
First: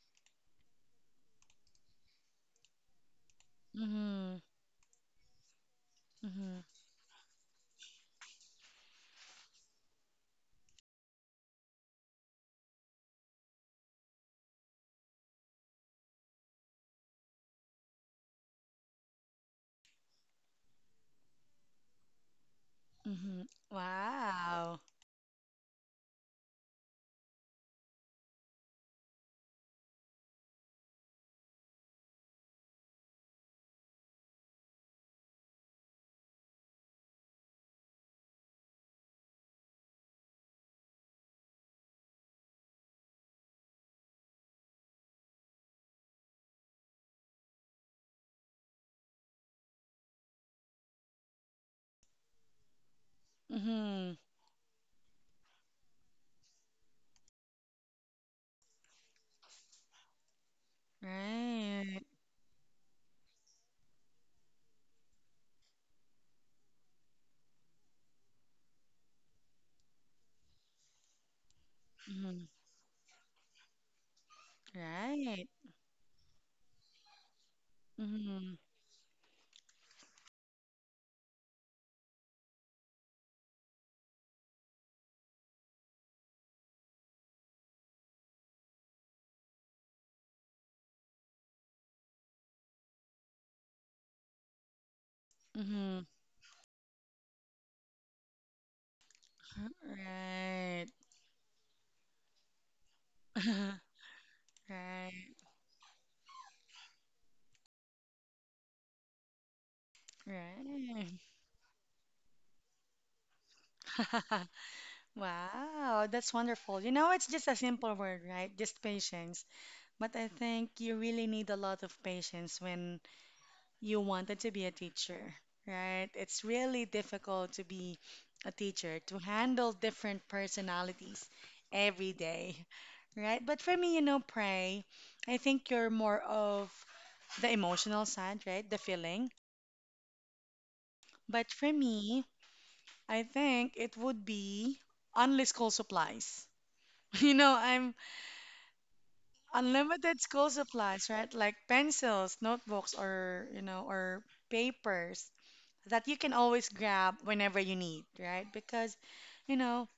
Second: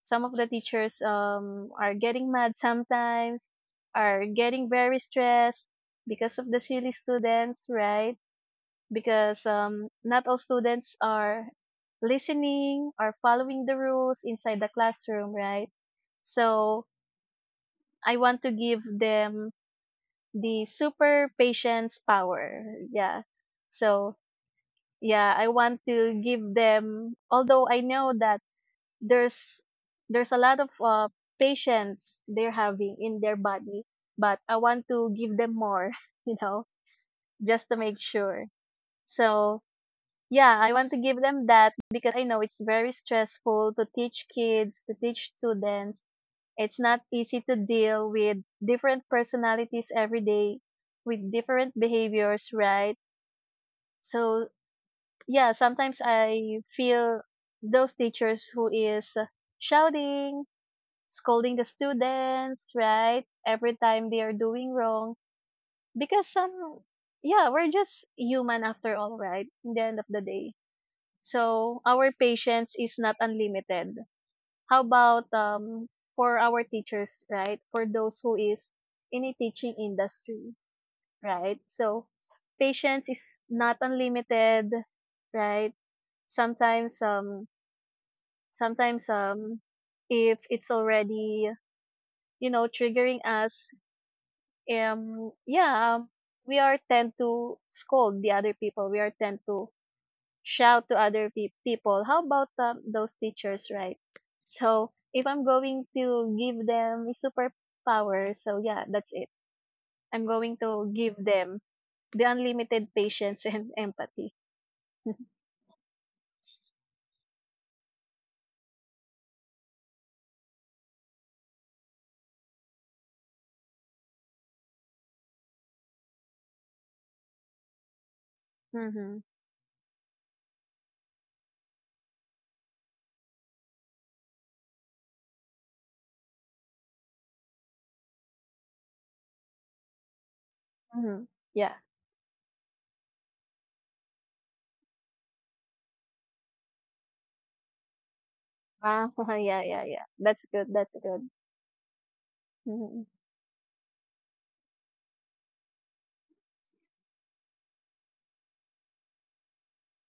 S2: some of the teachers um, are getting mad sometimes, are
S1: Mm-hmm.
S2: getting very stressed because of the
S1: Mm-hmm.
S2: silly students, right? Because um, not all students are listening or following the rules inside the classroom, right? So I want to give them the super patience power. Yeah.
S1: Mm-hmm.
S2: So
S1: Wow.
S2: yeah, I want to give them, although I know that there's there's a lot of uh, patience they're having in their body, but I want to give them more. *laughs* You know, just to make sure. So yeah, I want to give them that because I know it's very stressful to teach kids, to teach students. It's not easy to deal with different personalities every day, with different behaviors, right?
S1: Mm-hmm.
S2: So yeah, sometimes I feel those teachers who is uh, shouting, scolding the
S1: Right.
S2: students, right? Every time they are doing wrong. Because some, yeah, we're just human after all, right? In the end of the day. So our
S1: Mm-hmm.
S2: patience is not unlimited. How about
S1: Right.
S2: um for our teachers, right? For those who
S1: Mm-hmm.
S2: is in a teaching industry, right? So patience is not unlimited, right? Sometimes um sometimes um if it's already, you know, triggering us, um yeah um,
S1: Mm-hmm.
S2: we are tend to scold the other people, we are tend to shout
S1: Right.
S2: to other pe- people. How about um, those teachers,
S1: *laughs*
S2: right? So if I'm going to give them a superpower, so yeah, that's it. I'm going to give
S1: Right.
S2: them the unlimited patience and *laughs* empathy. *laughs*
S1: Right. *laughs* Wow, that's wonderful. You know, it's just a simple word, right? Just patience. But I think you really need a lot of patience when you wanted to be a teacher, right? It's really difficult to be a teacher,
S2: Mhm.
S1: to handle different personalities every day, right? But for me, you know, pray, I think you're more of the emotional side, right? The feeling.
S2: Mhm.
S1: But
S2: Yeah.
S1: for me, I think it would be only school supplies. *laughs* You know, I'm
S2: Ah, *laughs* yeah, yeah, yeah.
S1: unlimited
S2: That's
S1: school
S2: good. That's
S1: supplies,
S2: good.
S1: right? Like pencils, notebooks,
S2: Mhm.
S1: or, you know, or papers that you can always grab whenever you need, right? Because, you know,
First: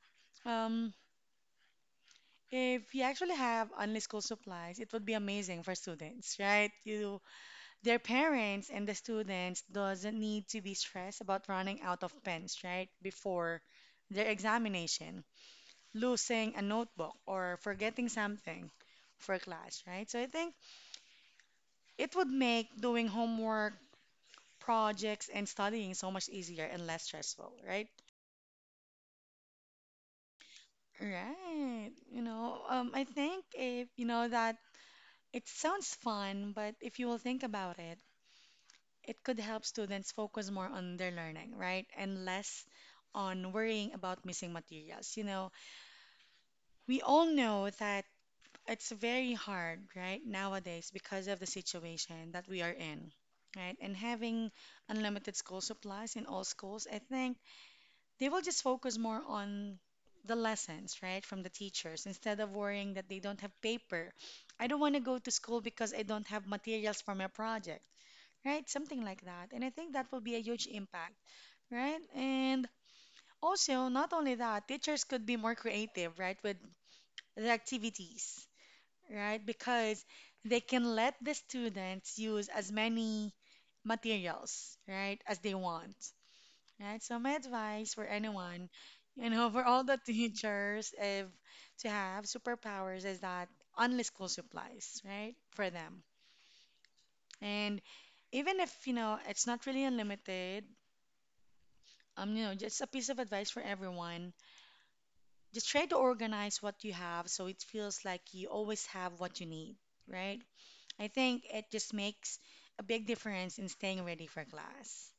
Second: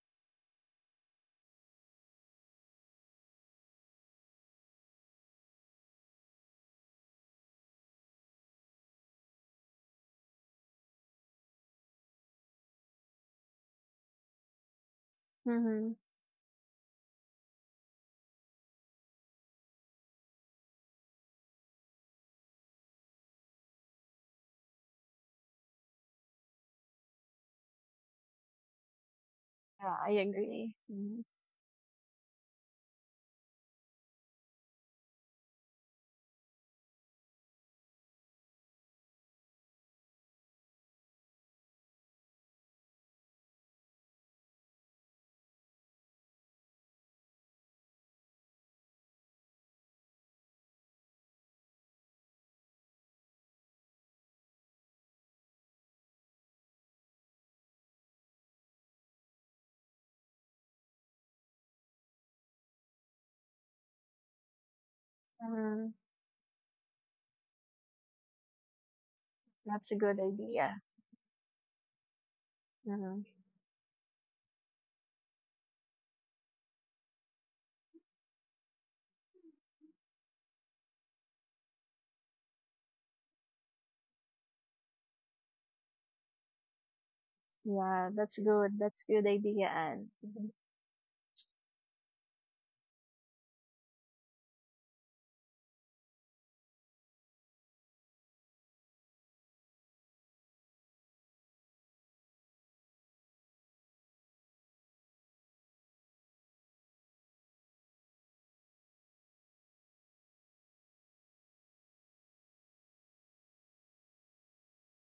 S1: um, if you actually have only school supplies, it would be amazing for students, right? You, their parents and the students doesn't need to be stressed about running out of pens, right? Before their examination,
S2: Mhm.
S1: losing a notebook or forgetting something for class, right? So I think it would make doing homework, projects, and studying so much easier and less stressful, right?
S2: Yeah, I agree. Mhm.
S1: Right. You know, um, I think if you know that it sounds fun, but if you will think about it, it could help students focus more on their learning, right? And less on worrying about missing materials. You know, we all know that it's very hard, right, nowadays because of the situation that we are in, right? And having unlimited school supplies in all schools, I think they will just focus more on the lessons, right, from the teachers instead of worrying that they don't have paper. I don't want to go to school because
S2: Mhm.
S1: I don't have materials for my project, right? Something like that. And I think
S2: That's a
S1: that will
S2: good
S1: be a huge
S2: idea.
S1: impact, right? And
S2: Mhm.
S1: also, not only that, teachers could be more creative, right, with the activities, right? Because they can let the students use as many materials, right, as they want. Right? So my advice for
S2: Yeah, that's
S1: anyone,
S2: good. That's good
S1: you know, *laughs* for
S2: idea,
S1: all the
S2: Anne. Mhm.
S1: teachers, if to have superpowers is that endless school supplies, right? For them. And even if, you know, it's not really unlimited, um, you know, just a piece of advice for everyone. Just try to organize what you have so it feels like you always have what you need, right? I think it just makes a big difference in staying ready for class.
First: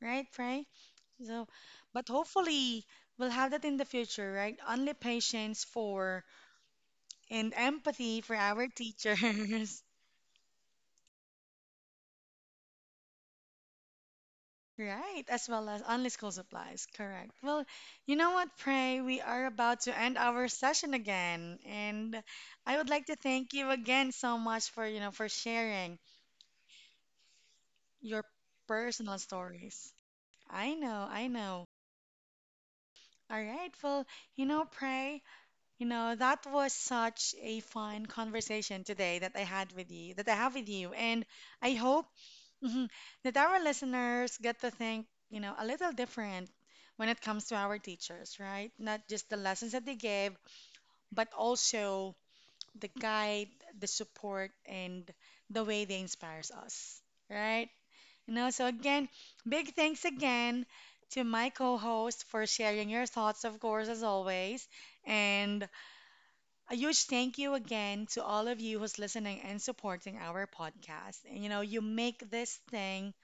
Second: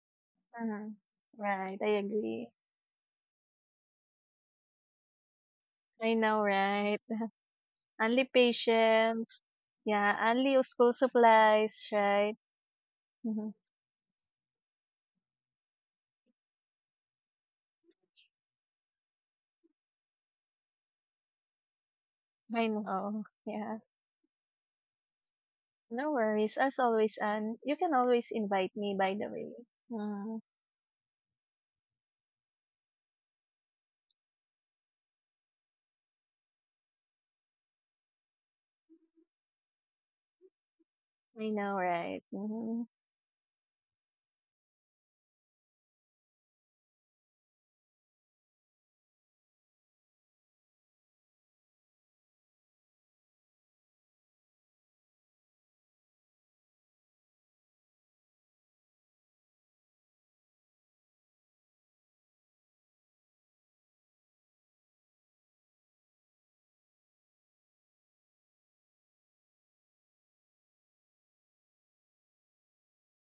S1: Right, Frey?
S2: Mhm.
S1: So,
S2: Right, I
S1: but
S2: agree.
S1: hopefully we'll have that in the future, right? Only patience
S2: I
S1: for
S2: know, right?
S1: and empathy
S2: Only
S1: for our
S2: patience.
S1: teachers. *laughs*
S2: Yeah, only your school supplies, right? Mhm.
S1: Right, as well as only school supplies. Correct. Well, you know what, Pray? We are about to end our session again, and
S2: I
S1: I would like to
S2: know.
S1: thank you
S2: Yeah.
S1: again so much for, you know, for sharing
S2: No worries. As always, and you can
S1: your
S2: always invite me, by
S1: personal
S2: the way.
S1: stories.
S2: Mm.
S1: I know, I know. All right. Well, you know, Pray, you know, that was such a fun conversation today that I had with you, that I have with you. And
S2: I
S1: I
S2: know,
S1: hope
S2: right?
S1: *laughs* mhm,
S2: Mhm.
S1: that our listeners get to think, you know, a little different when it comes to our teachers, right? Not just the lessons that they gave, but also the guide, the support, and the way they inspires us, right? You know, so again, big thanks again to my co-host for sharing your thoughts, of course, as always. And a huge thank you again to all of you who's listening and supporting our podcast. And you know, you make this thing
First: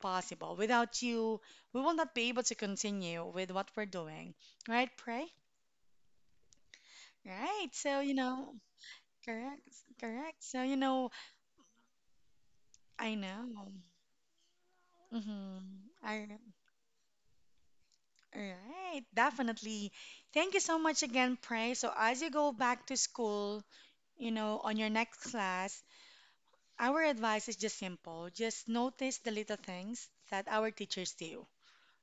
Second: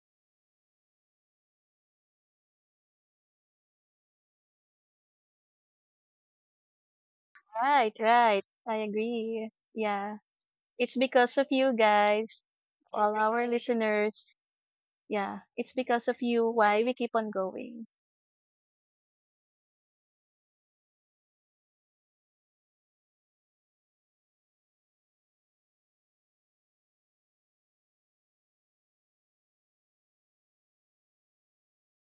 S1: possible. Without you, we will not be able to continue with what we're doing. Right, Pray? Right.
S2: Right,
S1: So, you
S2: right.
S1: know,
S2: I agree.
S1: correct.
S2: Yeah.
S1: Correct. So, you
S2: It's
S1: know,
S2: because of you guys,
S1: I
S2: all our
S1: know.
S2: listeners. Yeah.
S1: Mm-hmm.
S2: It's because of
S1: I,
S2: you why we keep on going.
S1: all right. Definitely. Thank you so much again, Pray. So, as you go back to school, you know, on your next class, our advice is just simple. Just notice the little things that our teachers do,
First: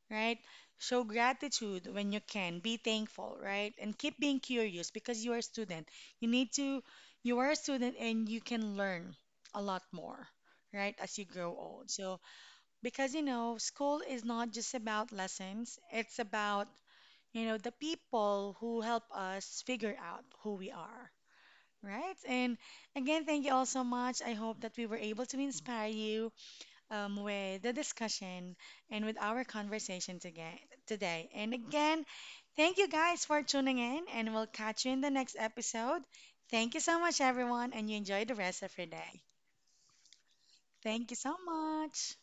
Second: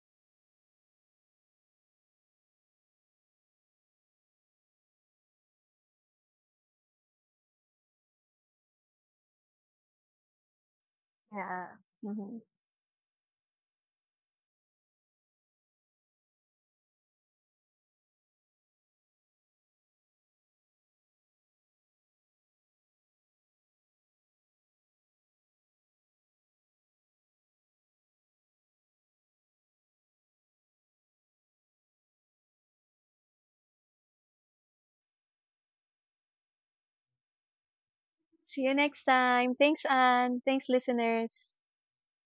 S1: right? Show gratitude when you can. Be thankful, right? And keep being curious because you are a student. You need to, you are a student and you can learn a lot more, right, as you grow
S2: Yeah.
S1: old. So,
S2: Hmm.
S1: because you know, school is not just about lessons, it's about, you know, the people who help us figure out who we are. Right. And again, thank you all so much. I hope that we were able to inspire you um, with the discussion and with our conversation today. today. And again, thank you guys for tuning in, and we'll catch you in the next episode. Thank you so much, everyone, and you enjoy the
S2: See
S1: rest
S2: you
S1: of your
S2: next
S1: day.
S2: time. Thanks, Anne. Thanks,
S1: Thank you so
S2: listeners.
S1: much.